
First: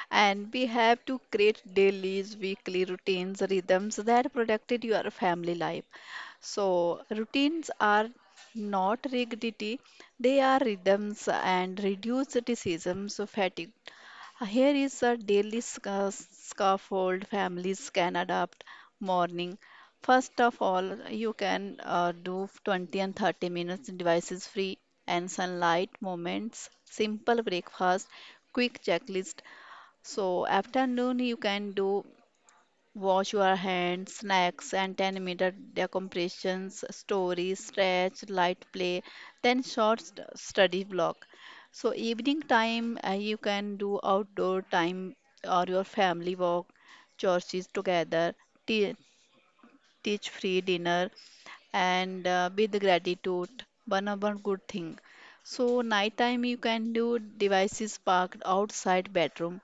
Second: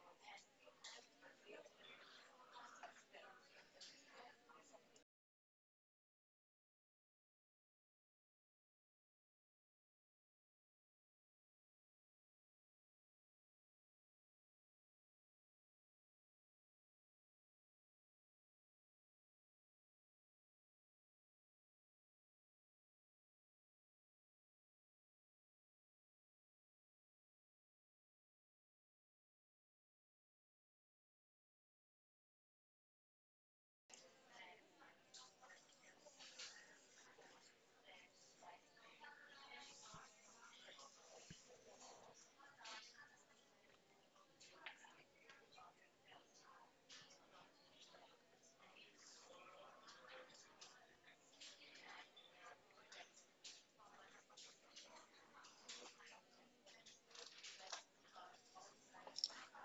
And we have to create dailies, weekly routines, rhythms that protected your family life. So routines are not rigidity, they are rhythms and reduce diseases, fatigue. uh, Here is a daily sca- scaffold families can adapt morning. First of all, you can uh, do twenty and thirty minutes devices free and sunlight moments, simple breakfast, quick checklist. So afternoon you can do wash your hands, snacks, and ten minute decompressions, stories, stretch, light play, ten short st- study block. So, evening time, uh, you can do outdoor time or your family walk, churches together, tea- teach free dinner, and uh, with gratitude one of one good thing. So nighttime you can do devices parked outside bedroom,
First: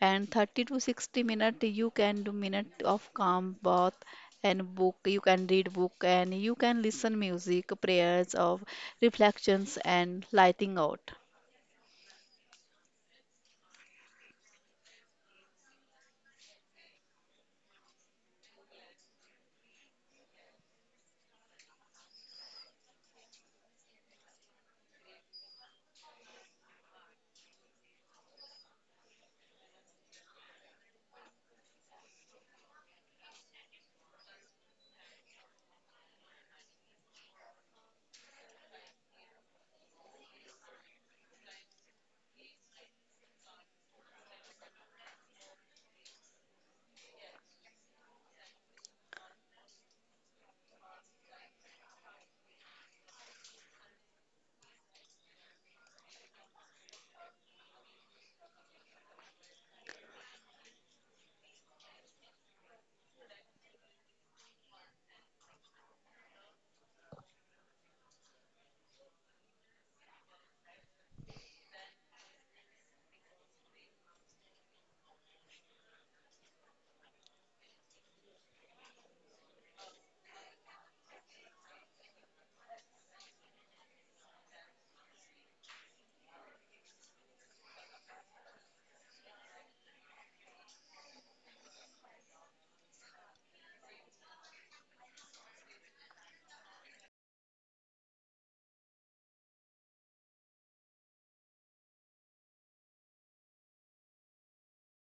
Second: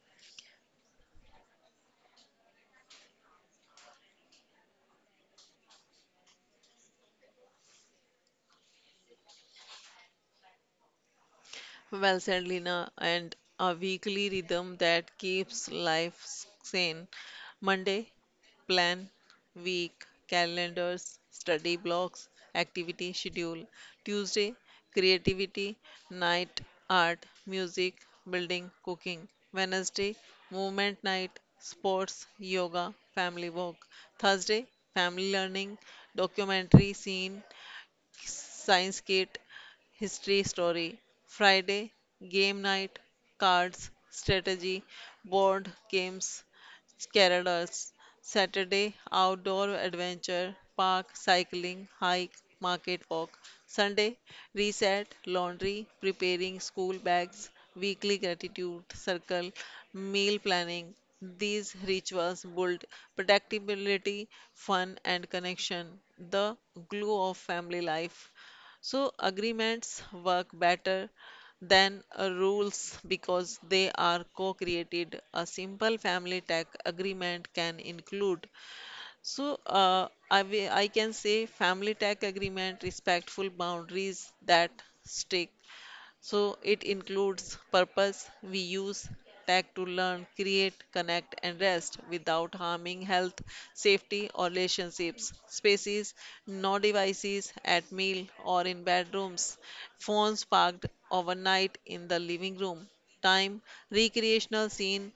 and thirty to sixty minute you can do minute of calm bath, and book you can read book, and you can listen music prayers of reflections and lighting out.
Well said, Lina, and a weekly rhythm that keeps life sane. Monday, plan, week, calendars, study blocks, activity schedule. Tuesday, creativity, night, art, music, building, cooking. Wednesday, movement night, sports, yoga, family walk. Thursday, family learning, documentary scene, science kit, history story, Friday, game night, cards, strategy, board games, Kerala's Saturday outdoor adventure, park, cycling, hike, market walk. Sunday reset, laundry, preparing school bags, weekly gratitude circle, meal planning. These rituals build predictability fun, and connection, the glue of family life. So, agreements work better than uh, rules because they are co-created. A simple family tax agreement can include. So uh, I, wi- I can say family tax agreement, respectful boundaries that stick, so it includes purpose. We use tech to learn, create, connect, and rest without harming health, safety, or relationships. Spaces, no devices at meal or in bedrooms. Phones parked overnight in the living room. Time, recreational scene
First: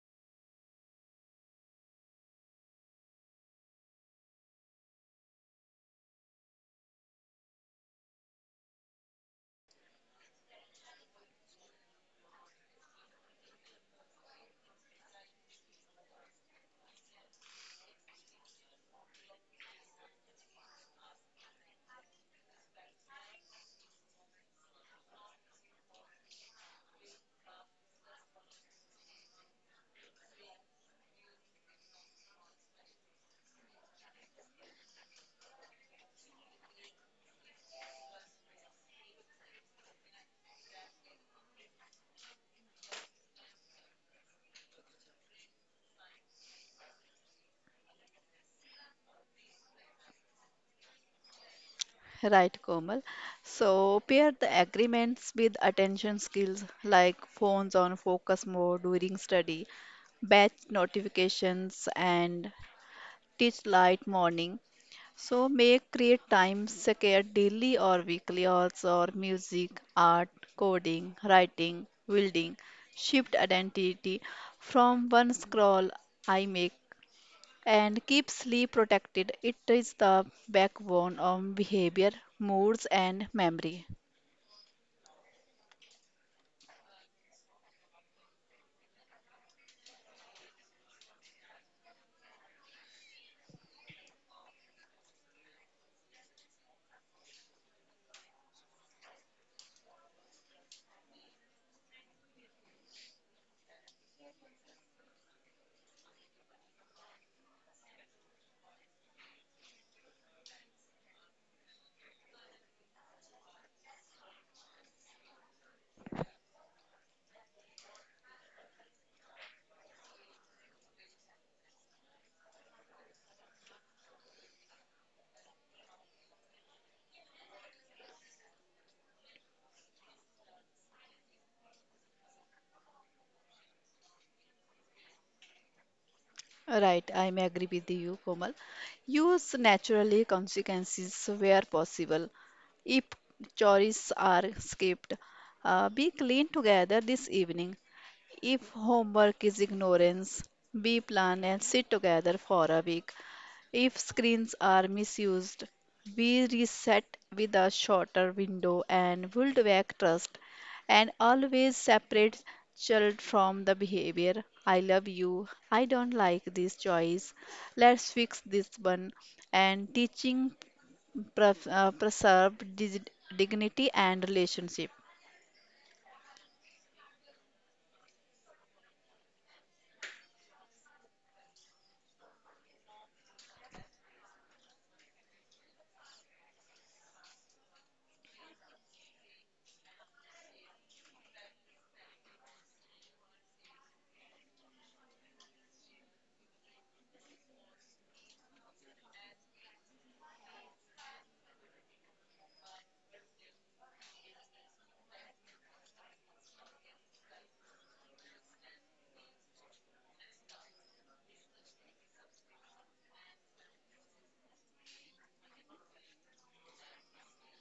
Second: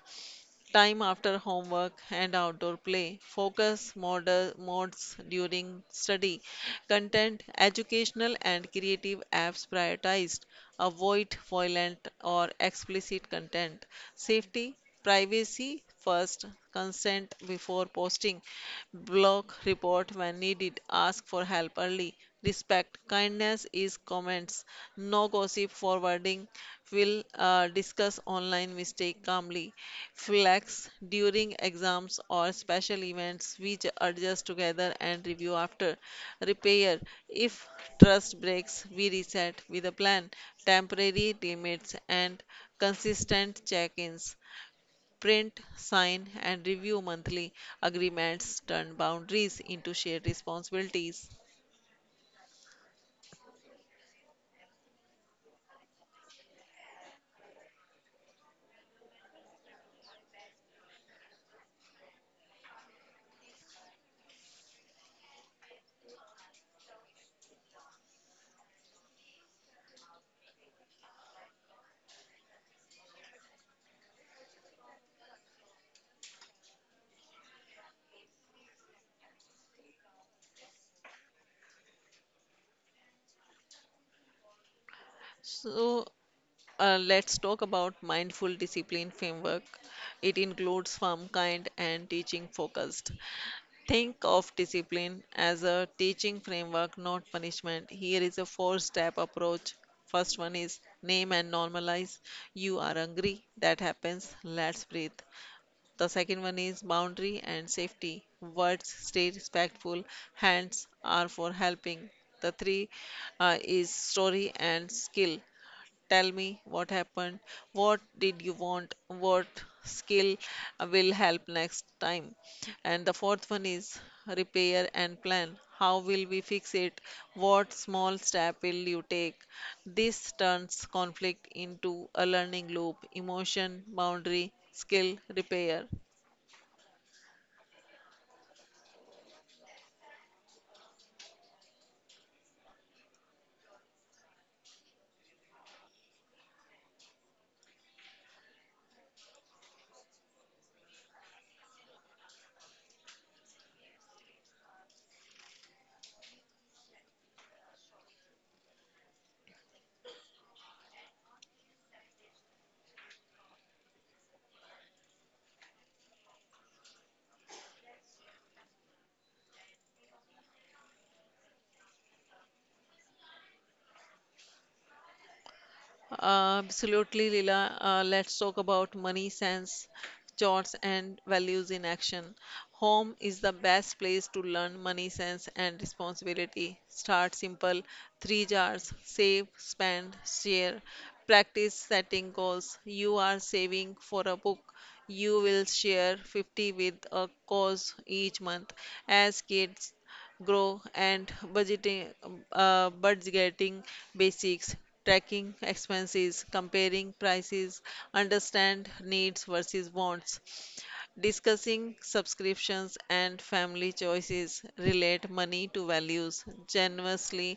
Time after homework and outdoor play, focus mod- modes during study, content, educational and creative apps prioritized, avoid violent or explicit content, safety, privacy first, consent before posting, block report when needed, ask for help early, respect, kindness is comments, no gossip forwarding, will uh, discuss online mistake calmly. Flex during exams or special events, which adjust together and review after. Repair if trust breaks, we reset with a plan. Temporary limits and consistent check ins. Print, sign, and review monthly agreements turn boundaries into shared responsibilities.
Right, Komal. So pair the agreements with attention skills like phones on focus mode during study, batch notifications, and teach light morning. So make create time scared daily or weekly also, or music, art, coding, writing, building. Shift identity from one scroll I make and keep sleep protected. It is the backbone of behavior, moods, and memory.
So, uh, let's talk about mindful discipline framework. It includes firm, kind, and teaching focused. Think of discipline as a teaching framework, not punishment. Here is a four step approach. First one is name and normalize. You are hungry, that happens, let's breathe. The second one is boundary and safety. Words stay respectful, hands are for helping. The three uh, is story and skill. Tell me what happened, what did you want, what skill will help next time. And the fourth one is repair and plan. How will we fix it? What small step will you take? This turns conflict into a learning loop emotion, boundary, skill, repair.
Right, I may agree with you, Komal. Use naturally consequences where possible. If chores are skipped, uh, be clean together this evening. If homework is ignorance, be plan and sit together for a week. If screens are misused, we reset with a shorter window and build back trust, and always separate child from the behavior. I love you. I don't like this choice. Let's fix this one. And teaching pref- uh, preserve dig- dignity and relationship.
Absolutely, Lila. Uh, let's talk about money sense, charts, and values in action. Home is the best place to learn money sense and responsibility. Start simple three jars save, spend, share. Practice setting goals. You are saving for a book. You will share fifty with a cause each month. As kids, grow and budgeting uh, budgeting basics tracking expenses comparing prices understand needs versus wants discussing subscriptions and family choices relate money to values generously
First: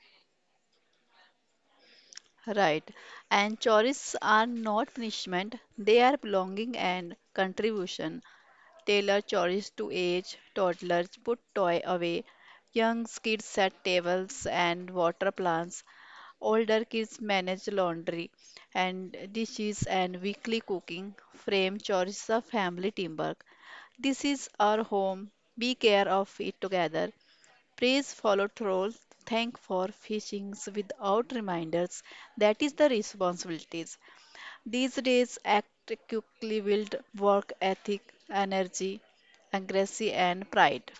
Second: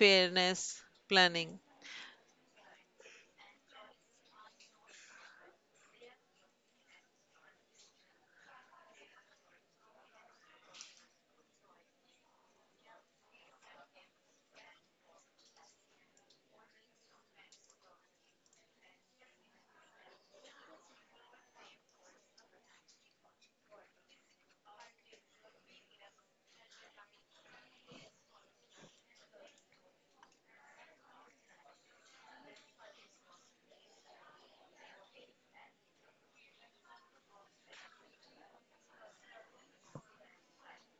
fairness planning.
Right. And choices are not punishment, they are belonging and contribution. Tailor chores to age, toddlers put toy away, young kids set tables and water plants, older kids manage laundry and dishes and weekly cooking, frame chores of family teamwork. This is our home. Be care of it together. Praise follow trolls. Thank for fishings without reminders. That is the responsibilities. These days, act quickly build work ethic, energy, accuracy, and pride.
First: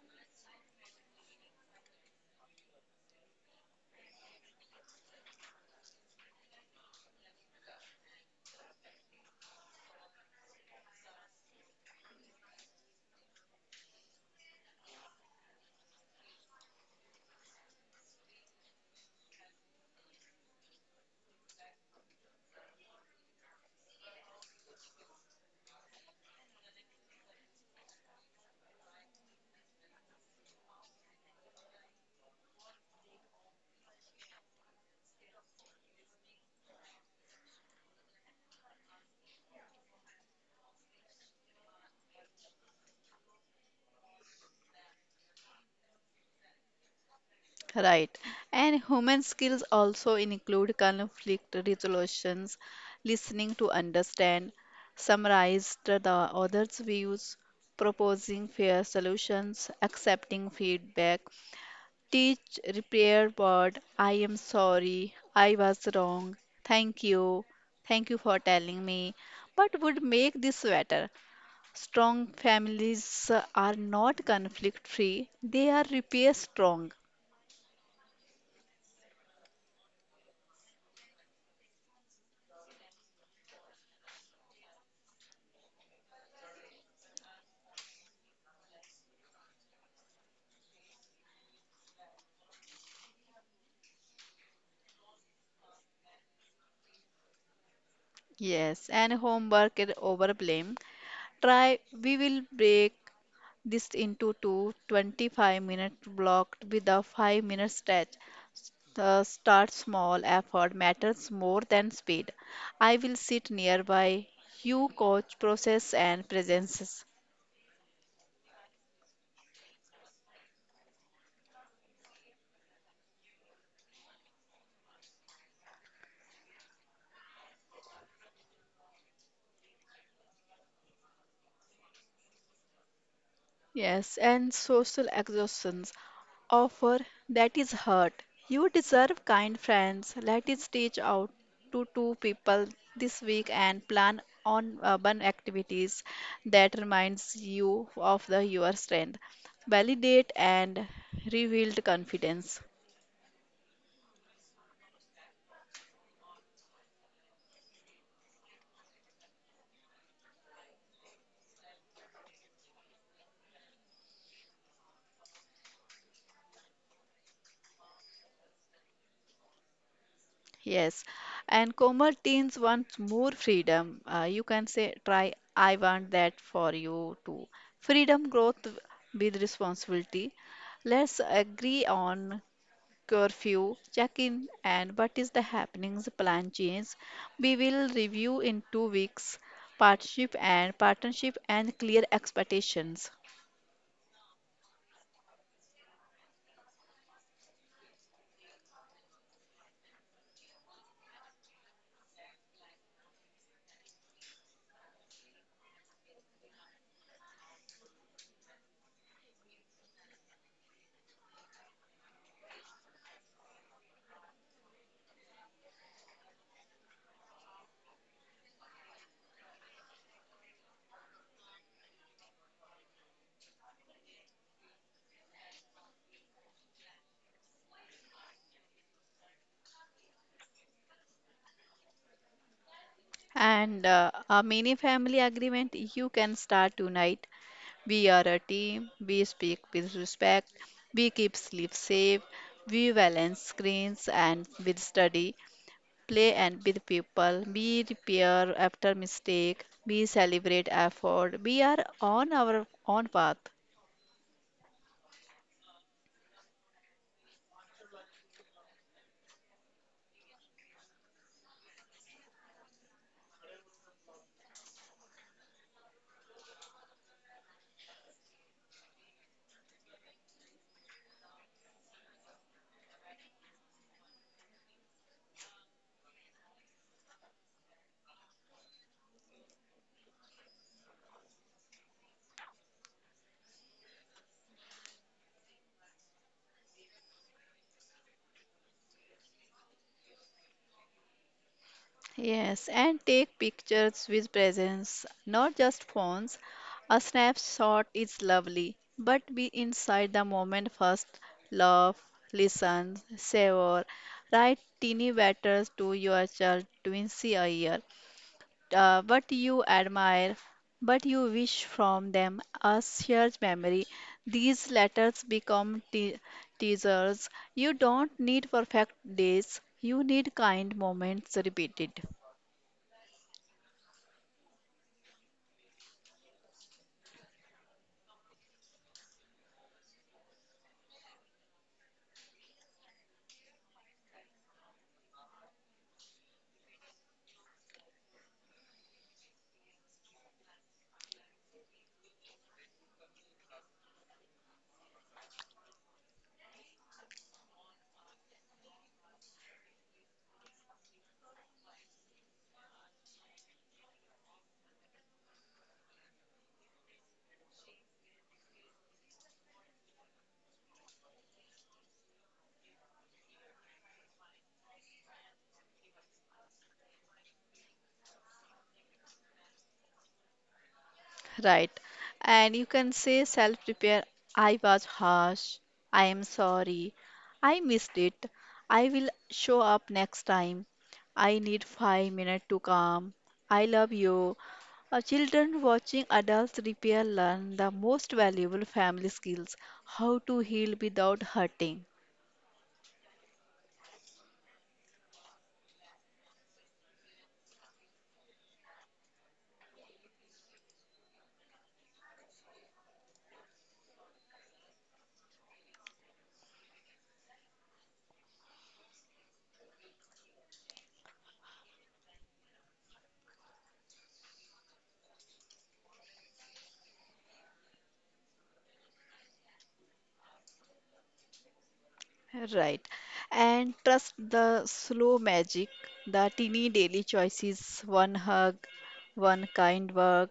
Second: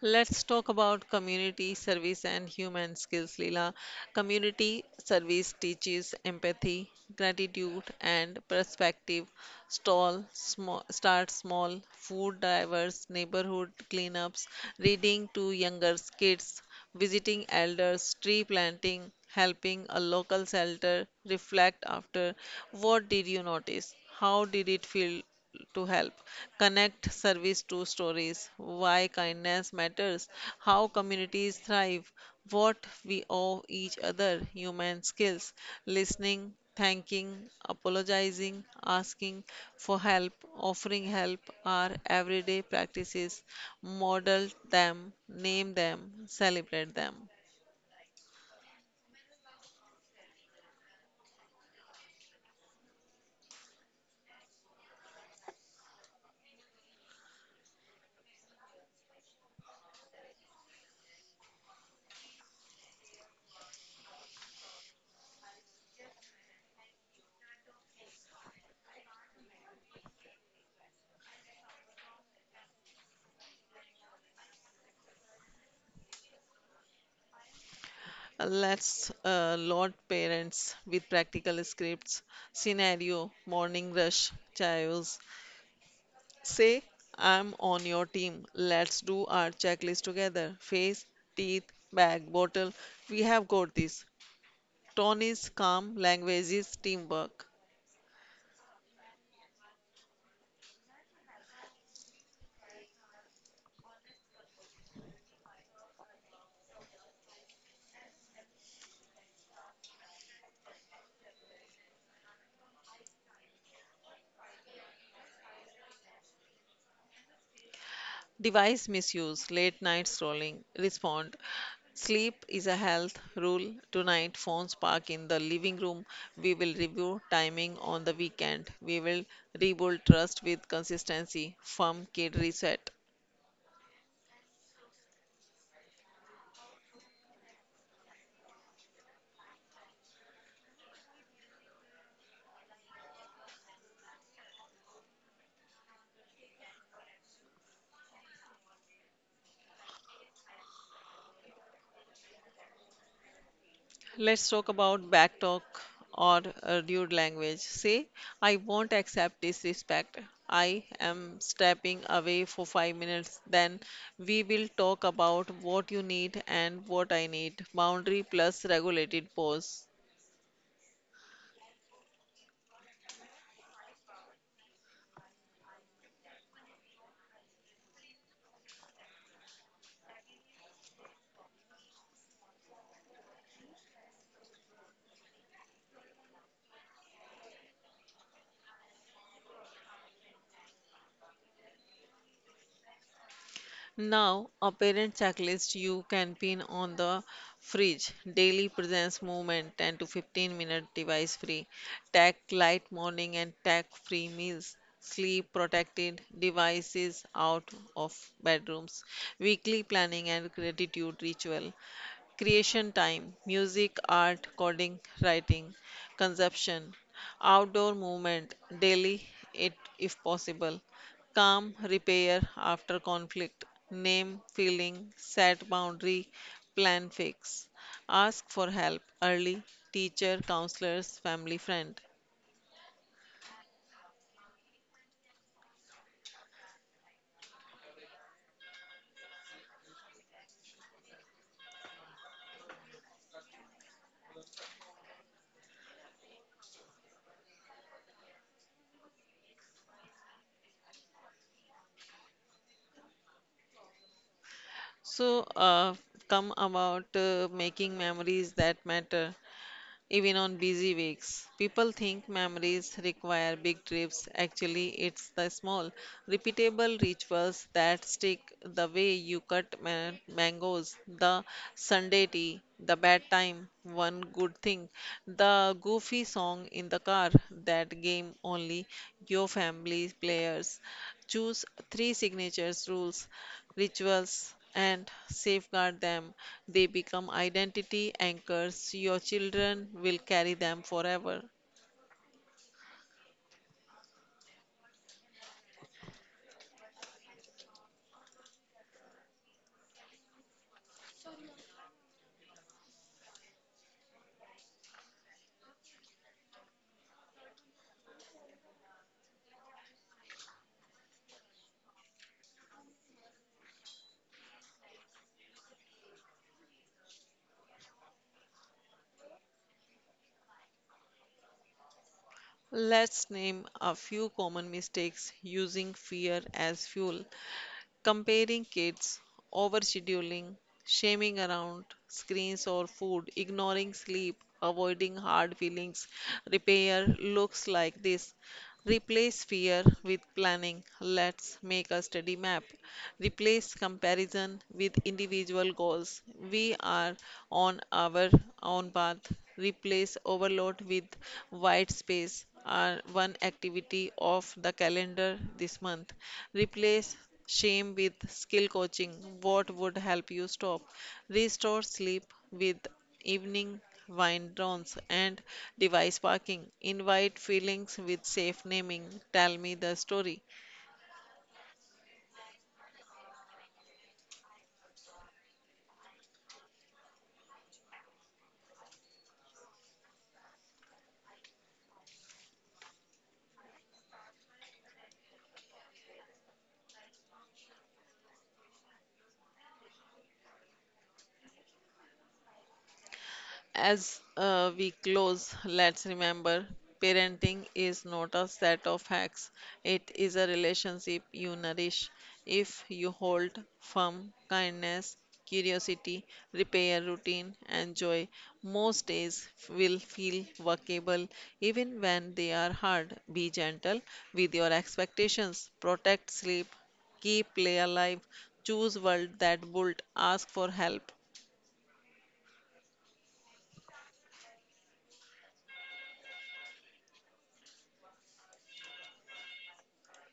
Let's talk about community service and human skills, Leela. Community service teaches empathy, gratitude, and perspective. Stall, small, start small, food drivers, neighborhood cleanups, reading to younger kids, visiting elders, tree planting, helping a local shelter. Reflect after what did you notice? How did it feel to help connect service to stories, why kindness matters, how communities thrive, what we owe each other, human skills, listening, thanking, apologizing, asking for help, offering help are everyday practices. Model them, name them, celebrate them.
Right. And human skills also include conflict resolutions, listening to understand, summarize the the other's views, proposing fair solutions, accepting feedback, teach repair word, I am sorry, I was wrong, thank you, thank you for telling me. What would make this better? Strong families uh, are not conflict free, they are repair strong.
Let's uh, load parents with practical scripts, scenario, morning rush, chaos, Say, I'm on your team. Let's do our checklist together. Face, teeth, bag, bottle. We have got this. Tone is calm, language is teamwork.
Yes, and homework and over blame. Try, we will break this into two twenty-five minute block with a five minute stretch. The start small effort matters more than speed. I will sit nearby. You coach process and presences.
Device misuse, late night scrolling. Respond. Sleep is a health rule. Tonight, phones park in the living room. We will review timing on the weekend. We will rebuild trust with consistency. Firm kid reset.
Yes, and social exhaustions offer that is hurt. You deserve kind friends. Let us reach out to two people this week and plan on urban activities that reminds you of the your strength. Validate and rebuild confidence.
Let's talk about backtalk or uh, rude language. Say, I won't accept disrespect. I am stepping away for five minutes. Then we will talk about what you need and what I need. Boundary plus regulated pause.
Yes, and Komal teens want more freedom. Uh, you can say, try, I want that for you too. Freedom growth with responsibility. Let's agree on curfew, check-in, and what is the happenings plan change. We will review in two weeks partnership and partnership and clear expectations.
Now, a parent checklist you can pin on the fridge. Daily presence movement ten to fifteen minute device free. Tech light morning and tech free meals. Sleep protected devices out of bedrooms. Weekly planning and gratitude ritual. Creation time, music, art, coding, writing, consumption, outdoor movement, daily it if possible, calm, repair after conflict, name, feeling, set boundary, plan fix, ask for help early, teacher, counselors, family, friend.
And uh, a mini family agreement you can start tonight. We are a team, we speak with respect, we keep sleep safe, we balance screens and with study, play and with people, we repair after mistake, we celebrate effort, we are on our own path.
So, uh, come about uh, making memories that matter. Even on busy weeks. People think memories require big trips. Actually, it's the small, repeatable rituals that stick the way you cut ma- mangoes, the Sunday tea, the bad time, one good thing, the goofy song in the car, that game only your family players. Choose three signatures rules rituals, and safeguard them. They become identity anchors. Your children will carry them forever.
Yes, and take pictures with presence, not just phones. A snapshot is lovely, but be inside the moment first. Love, listen, savor. Write teeny letters to your child twins a year. Uh, what you admire, but you wish from them a shared memory. These letters become te- teasers. You don't need perfect days. You need kind moments repeated.
Let's name a few common mistakes using fear as fuel. Comparing kids, overscheduling, shaming around screens or food, ignoring sleep, avoiding hard feelings. Repair looks like this Replace fear with planning. Let's make a study map. Replace comparison with individual goals. We are on our own path. Replace overload with white space. Are one activity of the calendar this month. Replace shame with skill coaching. What would help you stop? Restore sleep with evening wine downs, and device parking. Invite feelings with safe naming. Tell me the story.
Right. And you can say self repair. I was harsh. I am sorry. I missed it. I will show up next time. I need five minutes to calm. I love you. Uh, children watching adults repair learn the most valuable family skills, how to heal without hurting.
As uh, we close, let's remember parenting is not a set of hacks, it is a relationship you nourish. If you hold firm kindness, curiosity, repair routine, and joy, most days will feel workable even when they are hard. Be gentle with your expectations, protect sleep, keep play alive, choose world that bold, ask for help.
Right. And trust the slow magic, the teeny daily choices, one hug, one kind word,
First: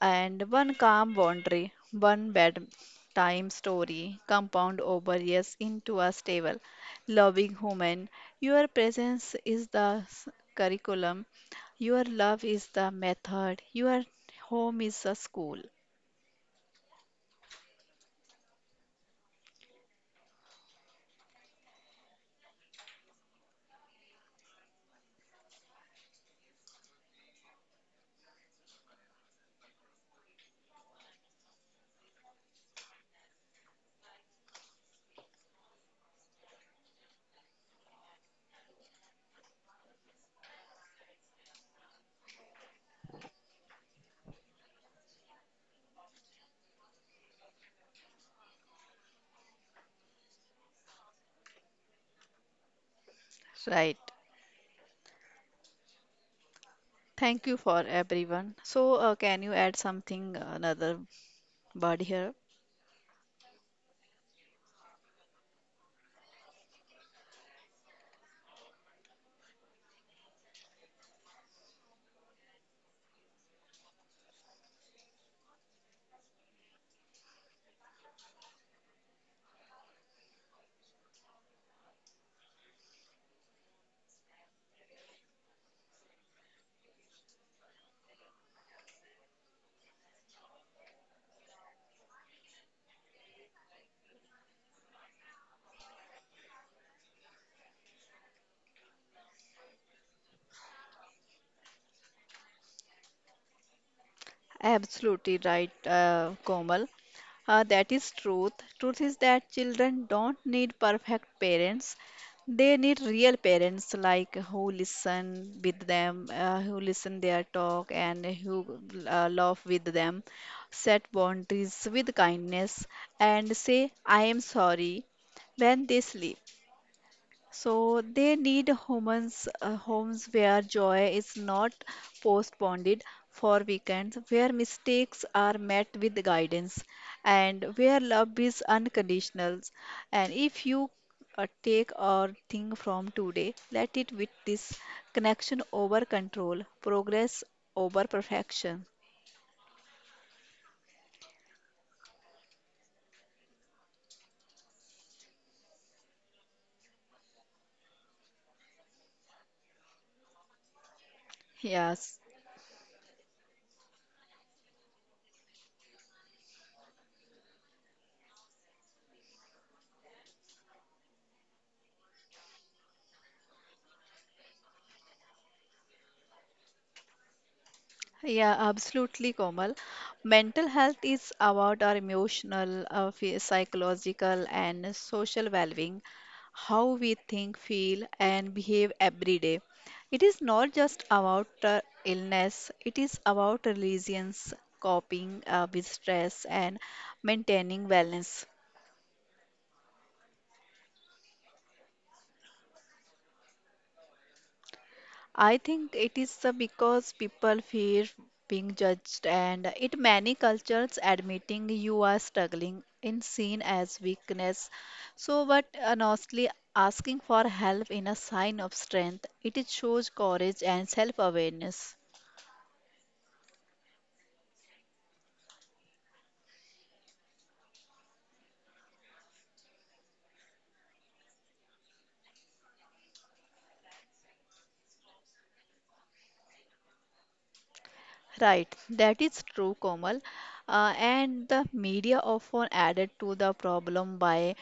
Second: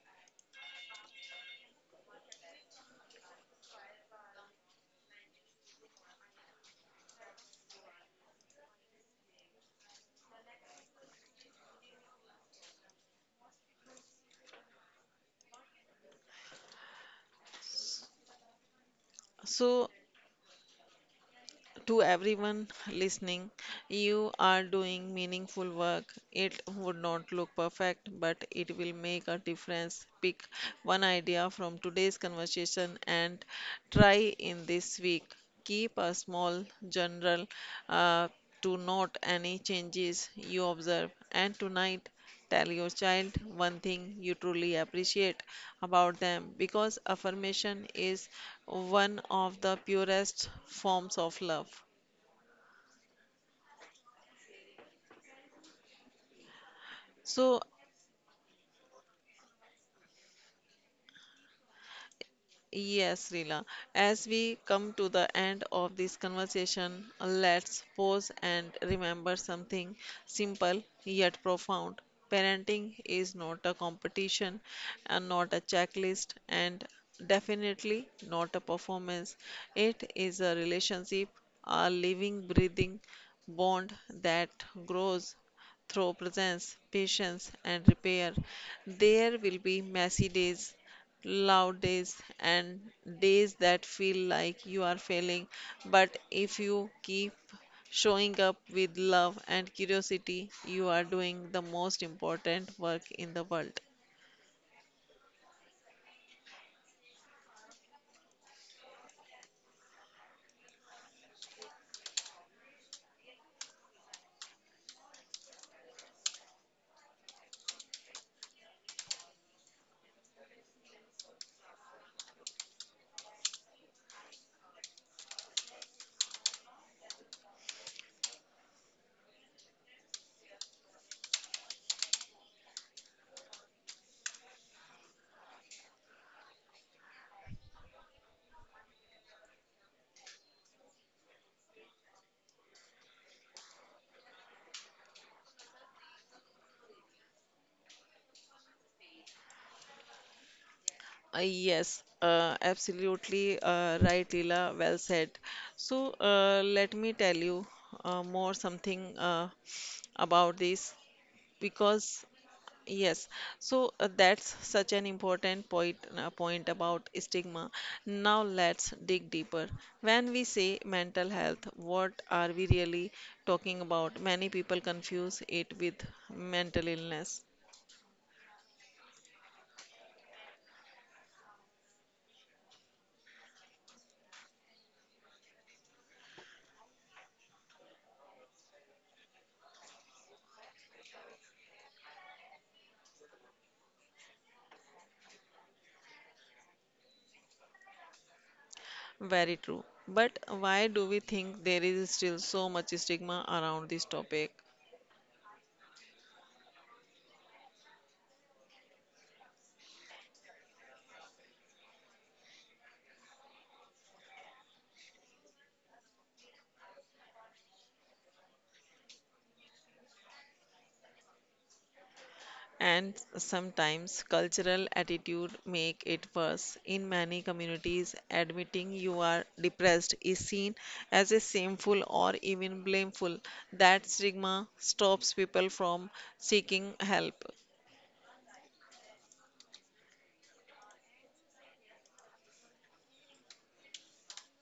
and one calm boundary, one bedtime story, compound over years into a stable, loving human. Your presence is the s- curriculum, your love is the method, your home is a school.
So To everyone listening, you are doing meaningful work. It would not look perfect, but it will make a difference. Pick one idea from today's conversation and try in this week. Keep a small journal uh, to note any changes you observe. And tonight, tell your child one thing you truly appreciate about them because affirmation is one of the purest forms of love.
Right. Thank you
So,
for everyone. So, uh, can you add something, another word here?
yes, Rila. As we come to the end of this conversation, let's pause and remember something simple yet profound. Parenting is not a competition and not a checklist and definitely not a performance. It is a relationship, a living, breathing bond that grows through presence, patience, and repair. There will be messy days, loud days and days that feel like you are failing. But if you keep showing up with love and curiosity, you are doing the most important work in the world.
Absolutely right, uh, Komal. Uh, that is truth. Truth is that children don't need perfect parents. They need real parents like who listen with them, uh, who listen their talk, and who uh, love with them. Set boundaries with kindness and say, "I am sorry" when they sleep. So they need homes, uh, homes where joy is not postponed for weekends, where mistakes are met with guidance, and where love is unconditional. And if you uh, take or think from today, let it with this connection over control, progress over perfection.
Uh, yes, uh, absolutely uh, right, Leela. Well said. So uh, let me tell you uh, more something uh, about this
Yes.
because yes, so uh, that's such an important point, uh, point about stigma. Now let's dig deeper. When we say mental health, what are we really talking about? Many people confuse it with mental illness.
Yeah, absolutely, Komal. Mental health is about our emotional, uh, phy- psychological, and social well-being, how we think, feel, and behave every day. It is not just about uh, illness, it is about resilience, coping uh, with stress, and maintaining balance.
Very true. But why do we think there is still so much stigma around this topic?
I think it is uh, because people fear being judged, and in many cultures, admitting you are struggling is seen as weakness. So, but uh, honestly, asking for help in a sign of strength, it is shows courage and self-awareness.
And sometimes cultural attitude make it worse in many communities admitting you are depressed is seen as a shameful or even blameful, that stigma stops people from seeking help.
Right, that is true, Komal. Uh, and the media often added to the problem by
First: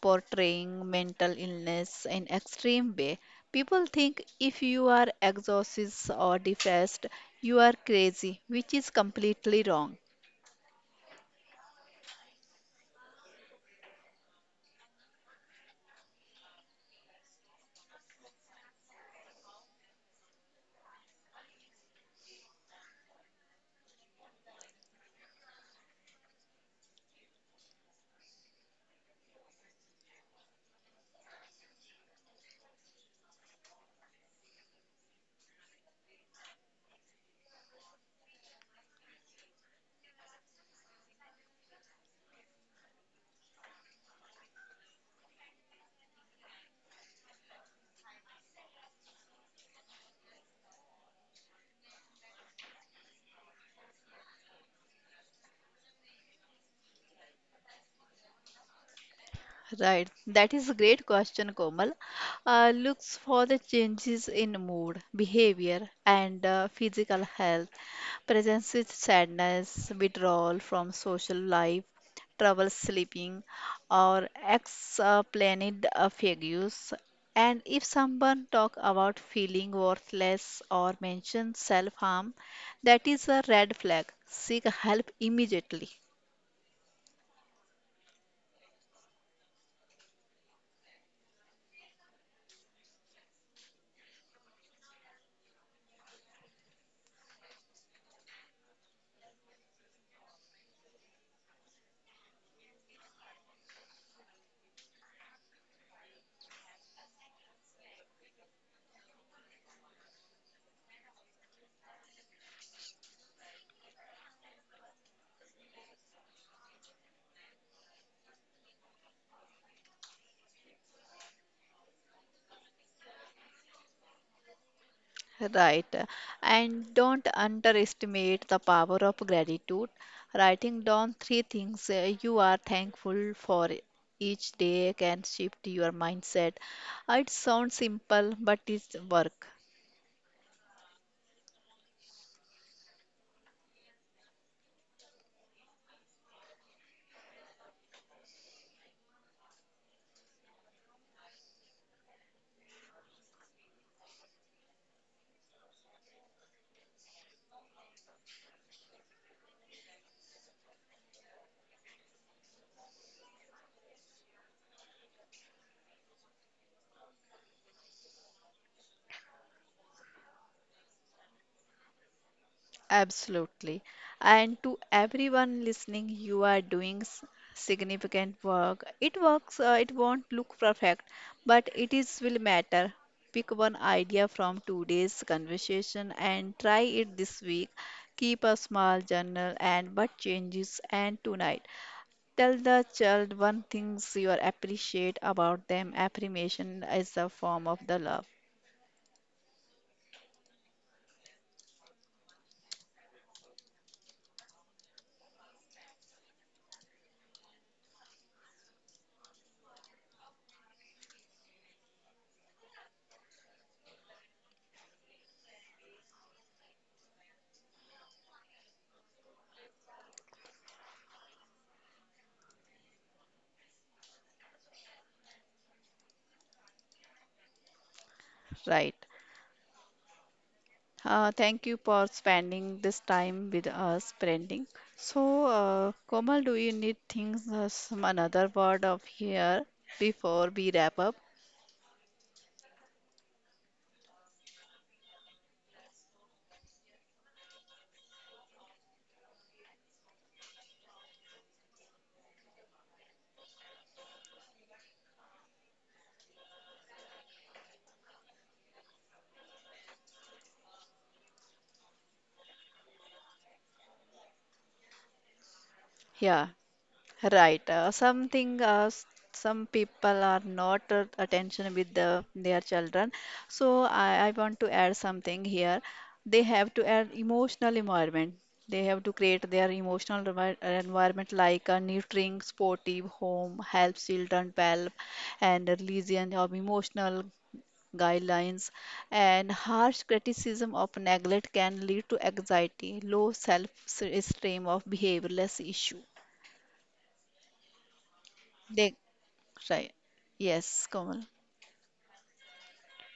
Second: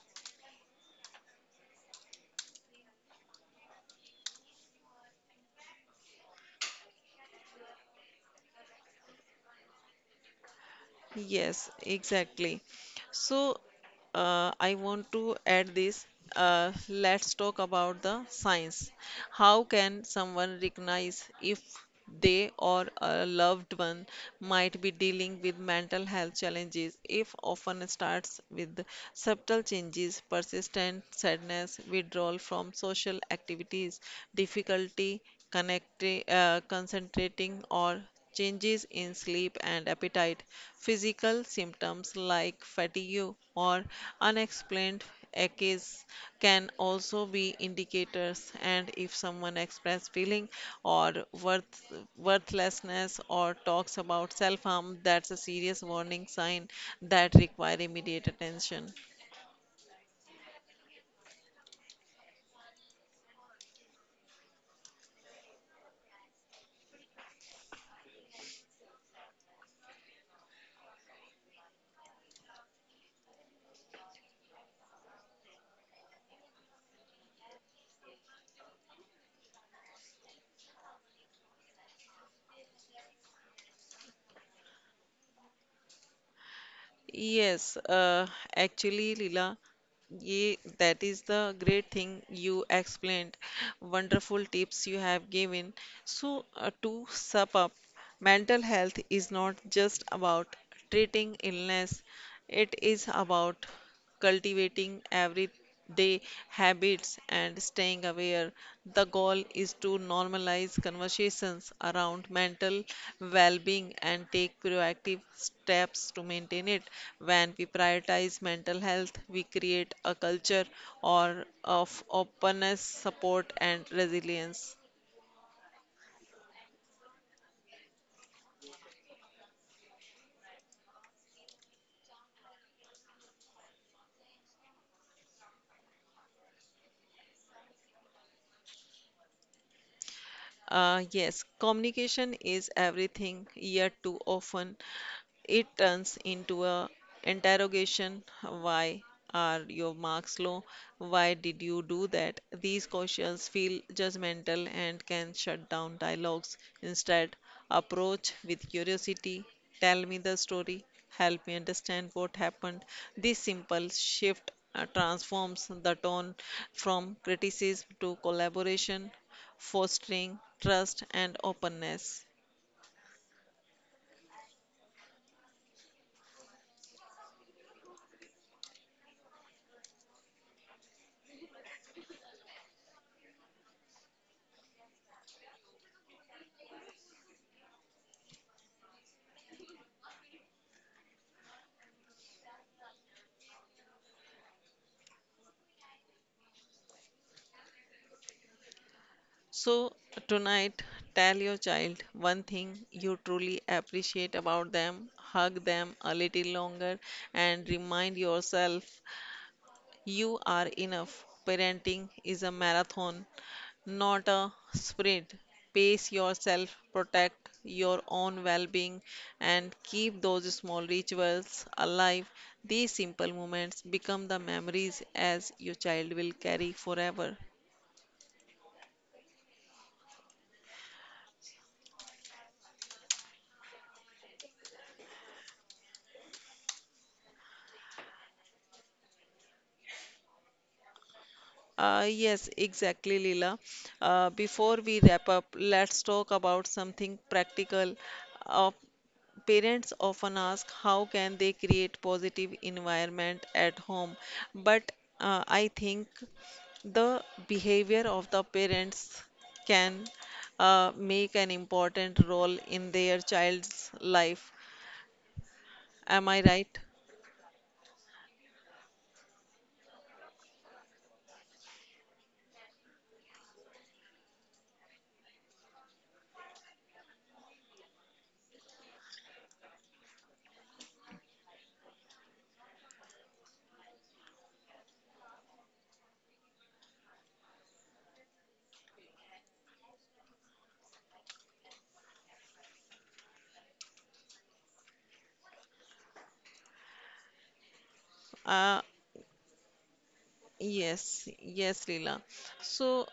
portraying mental illness in extreme way. People think if you are exhausted or depressed, you are crazy, which is completely wrong.
Yes, exactly. So, uh, I want to add this. Uh, let's talk about the science. How can someone recognize if they or a loved one might be dealing with mental health challenges? If often starts with subtle changes, persistent sadness, withdrawal from social activities, difficulty connecting, uh, concentrating, or changes in sleep and appetite, physical symptoms like fatigue or unexplained aches can also be indicators, and if someone expresses feeling or worth, worthlessness or talks about self-harm, that's a serious warning sign that require immediate attention.
Right, that is a great question, Komal. Uh, looks for the changes in mood, behavior, and uh, physical health, presence with sadness, withdrawal from social life, trouble sleeping, or explained affairs. And if someone talk about feeling worthless or mention self-harm, that is a red flag. Seek help immediately.
Yes, uh, actually, Leela, ye, that is the great thing you explained. Wonderful tips you have given. So, uh, to sum up, mental health is not just about treating illness, it is about cultivating everyday habits and staying aware. The goal is to normalize conversations around mental well being and take proactive steps to maintain it. When we prioritize mental health, we create a culture or of openness, support, and resilience.
Right. And don't underestimate the power of gratitude. Writing down three things uh, you are thankful for each day can shift your mindset. Uh, It sounds simple, but it's work.
Uh, yes, communication is everything, yet too often it turns into a interrogation. Why are your marks low? Why did you do that? These questions feel judgmental and can shut down dialogues. Instead, approach with curiosity. Tell me the story. Help me understand what happened. This simple shift uh, transforms the tone from criticism to collaboration, fostering trust and openness.
Absolutely. And to everyone listening, you are doing s- significant work. It works, uh, it won't look perfect, but it is will matter. Pick one idea from today's conversation and try it this week. Keep a small journal and what changes and tonight. Tell the child one things you are appreciate about them. Affirmation is a form of the love,
So, tonight, tell your child one thing you truly appreciate about them, hug them a little longer, and remind yourself you are enough. Parenting is a marathon, not a sprint. Pace yourself, protect your own well being, and keep those small rituals alive. These simple moments become the memories as your child will carry forever.
right? Uh, thank you for spending this time with us, Branding. So, uh, Komal, do you need things, uh, some another word of here before we wrap up?
Uh, yes, exactly, Leela. Uh, before we wrap up, let's talk about something practical. Uh, Parents often ask how can they create positive environment at home, but uh, I think the behavior of the parents can uh, make an important role in their child's life. Am I
Yeah.
right?
Right. Uh, something uh, s- some people are not uh, attention with the, their children. So I, I want to add something here. They have to add emotional environment. They have to create their emotional envi- uh, environment like a nurturing, sportive home, helps children develop, and religion of emotional guidelines. And harsh criticism of neglect can lead to anxiety, low self-esteem of behaviorless issue.
Uh,
They right. Yes,
yes,
Komal.
yes, Leela. So,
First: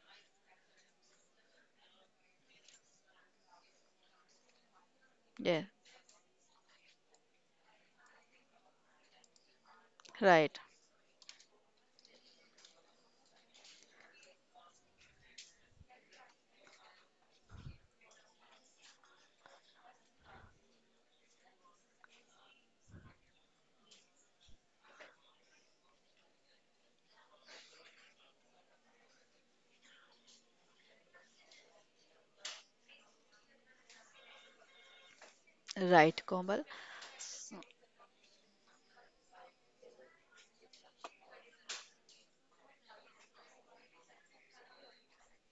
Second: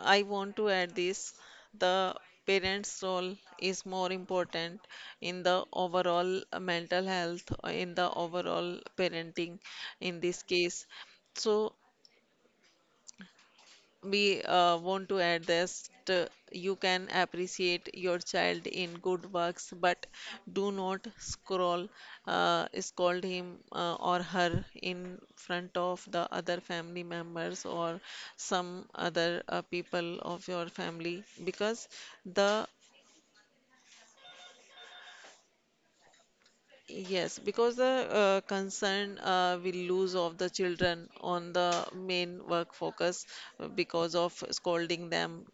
I want to add this, the parents' role is more important in
Yeah.
the overall mental health, in the overall parenting in this
Right.
case. So, we uh, want to add this t- you can appreciate your child in good works, but do not scroll uh, scold him uh, or her in front of the other family members or some other uh, people of your family because the
Right, Komal.
yes, because the uh, concern uh, will lose of the children on the main work focus uh, because of scolding them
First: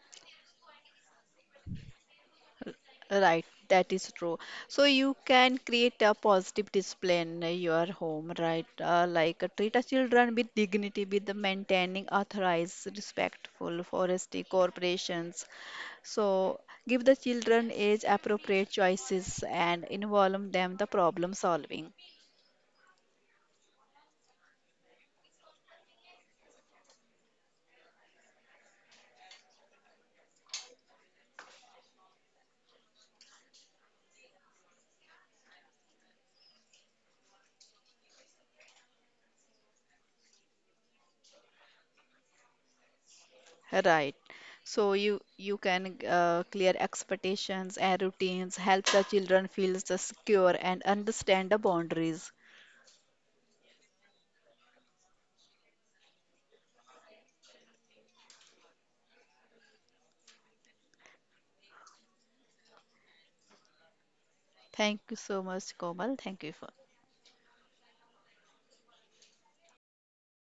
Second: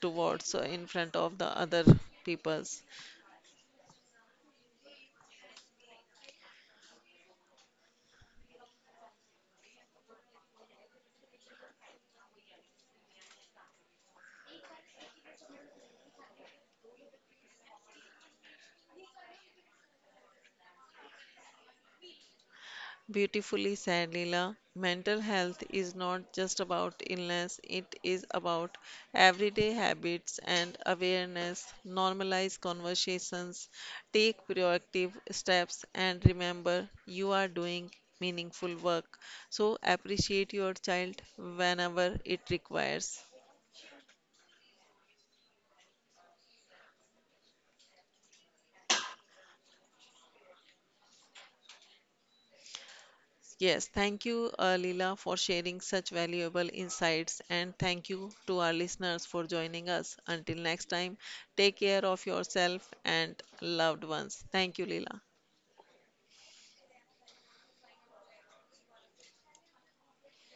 towards uh, in front of the other peoples.
Right. That is true. So you can create a positive display in your home, right? Uh, like uh, treat a children with dignity, with maintaining authorized, respectful forestry corporations. So give the children age appropriate choices and involve them the problem solving.
Beautifully said, Leela. Mental health is not just about illness, it is about everyday habits and awareness. Normalize conversations, take proactive steps, and remember you are doing meaningful work. So, appreciate your child whenever it requires.
Right. So you you can uh, clear expectations and routines, help the children feel the secure and understand the boundaries.
Yes, thank you, uh, Leela, for sharing such valuable insights, and thank you to our listeners for joining us. Until next time, take care of yourself and loved ones. Thank you,
Thank you
Leela.
so much, Komal. Thank you for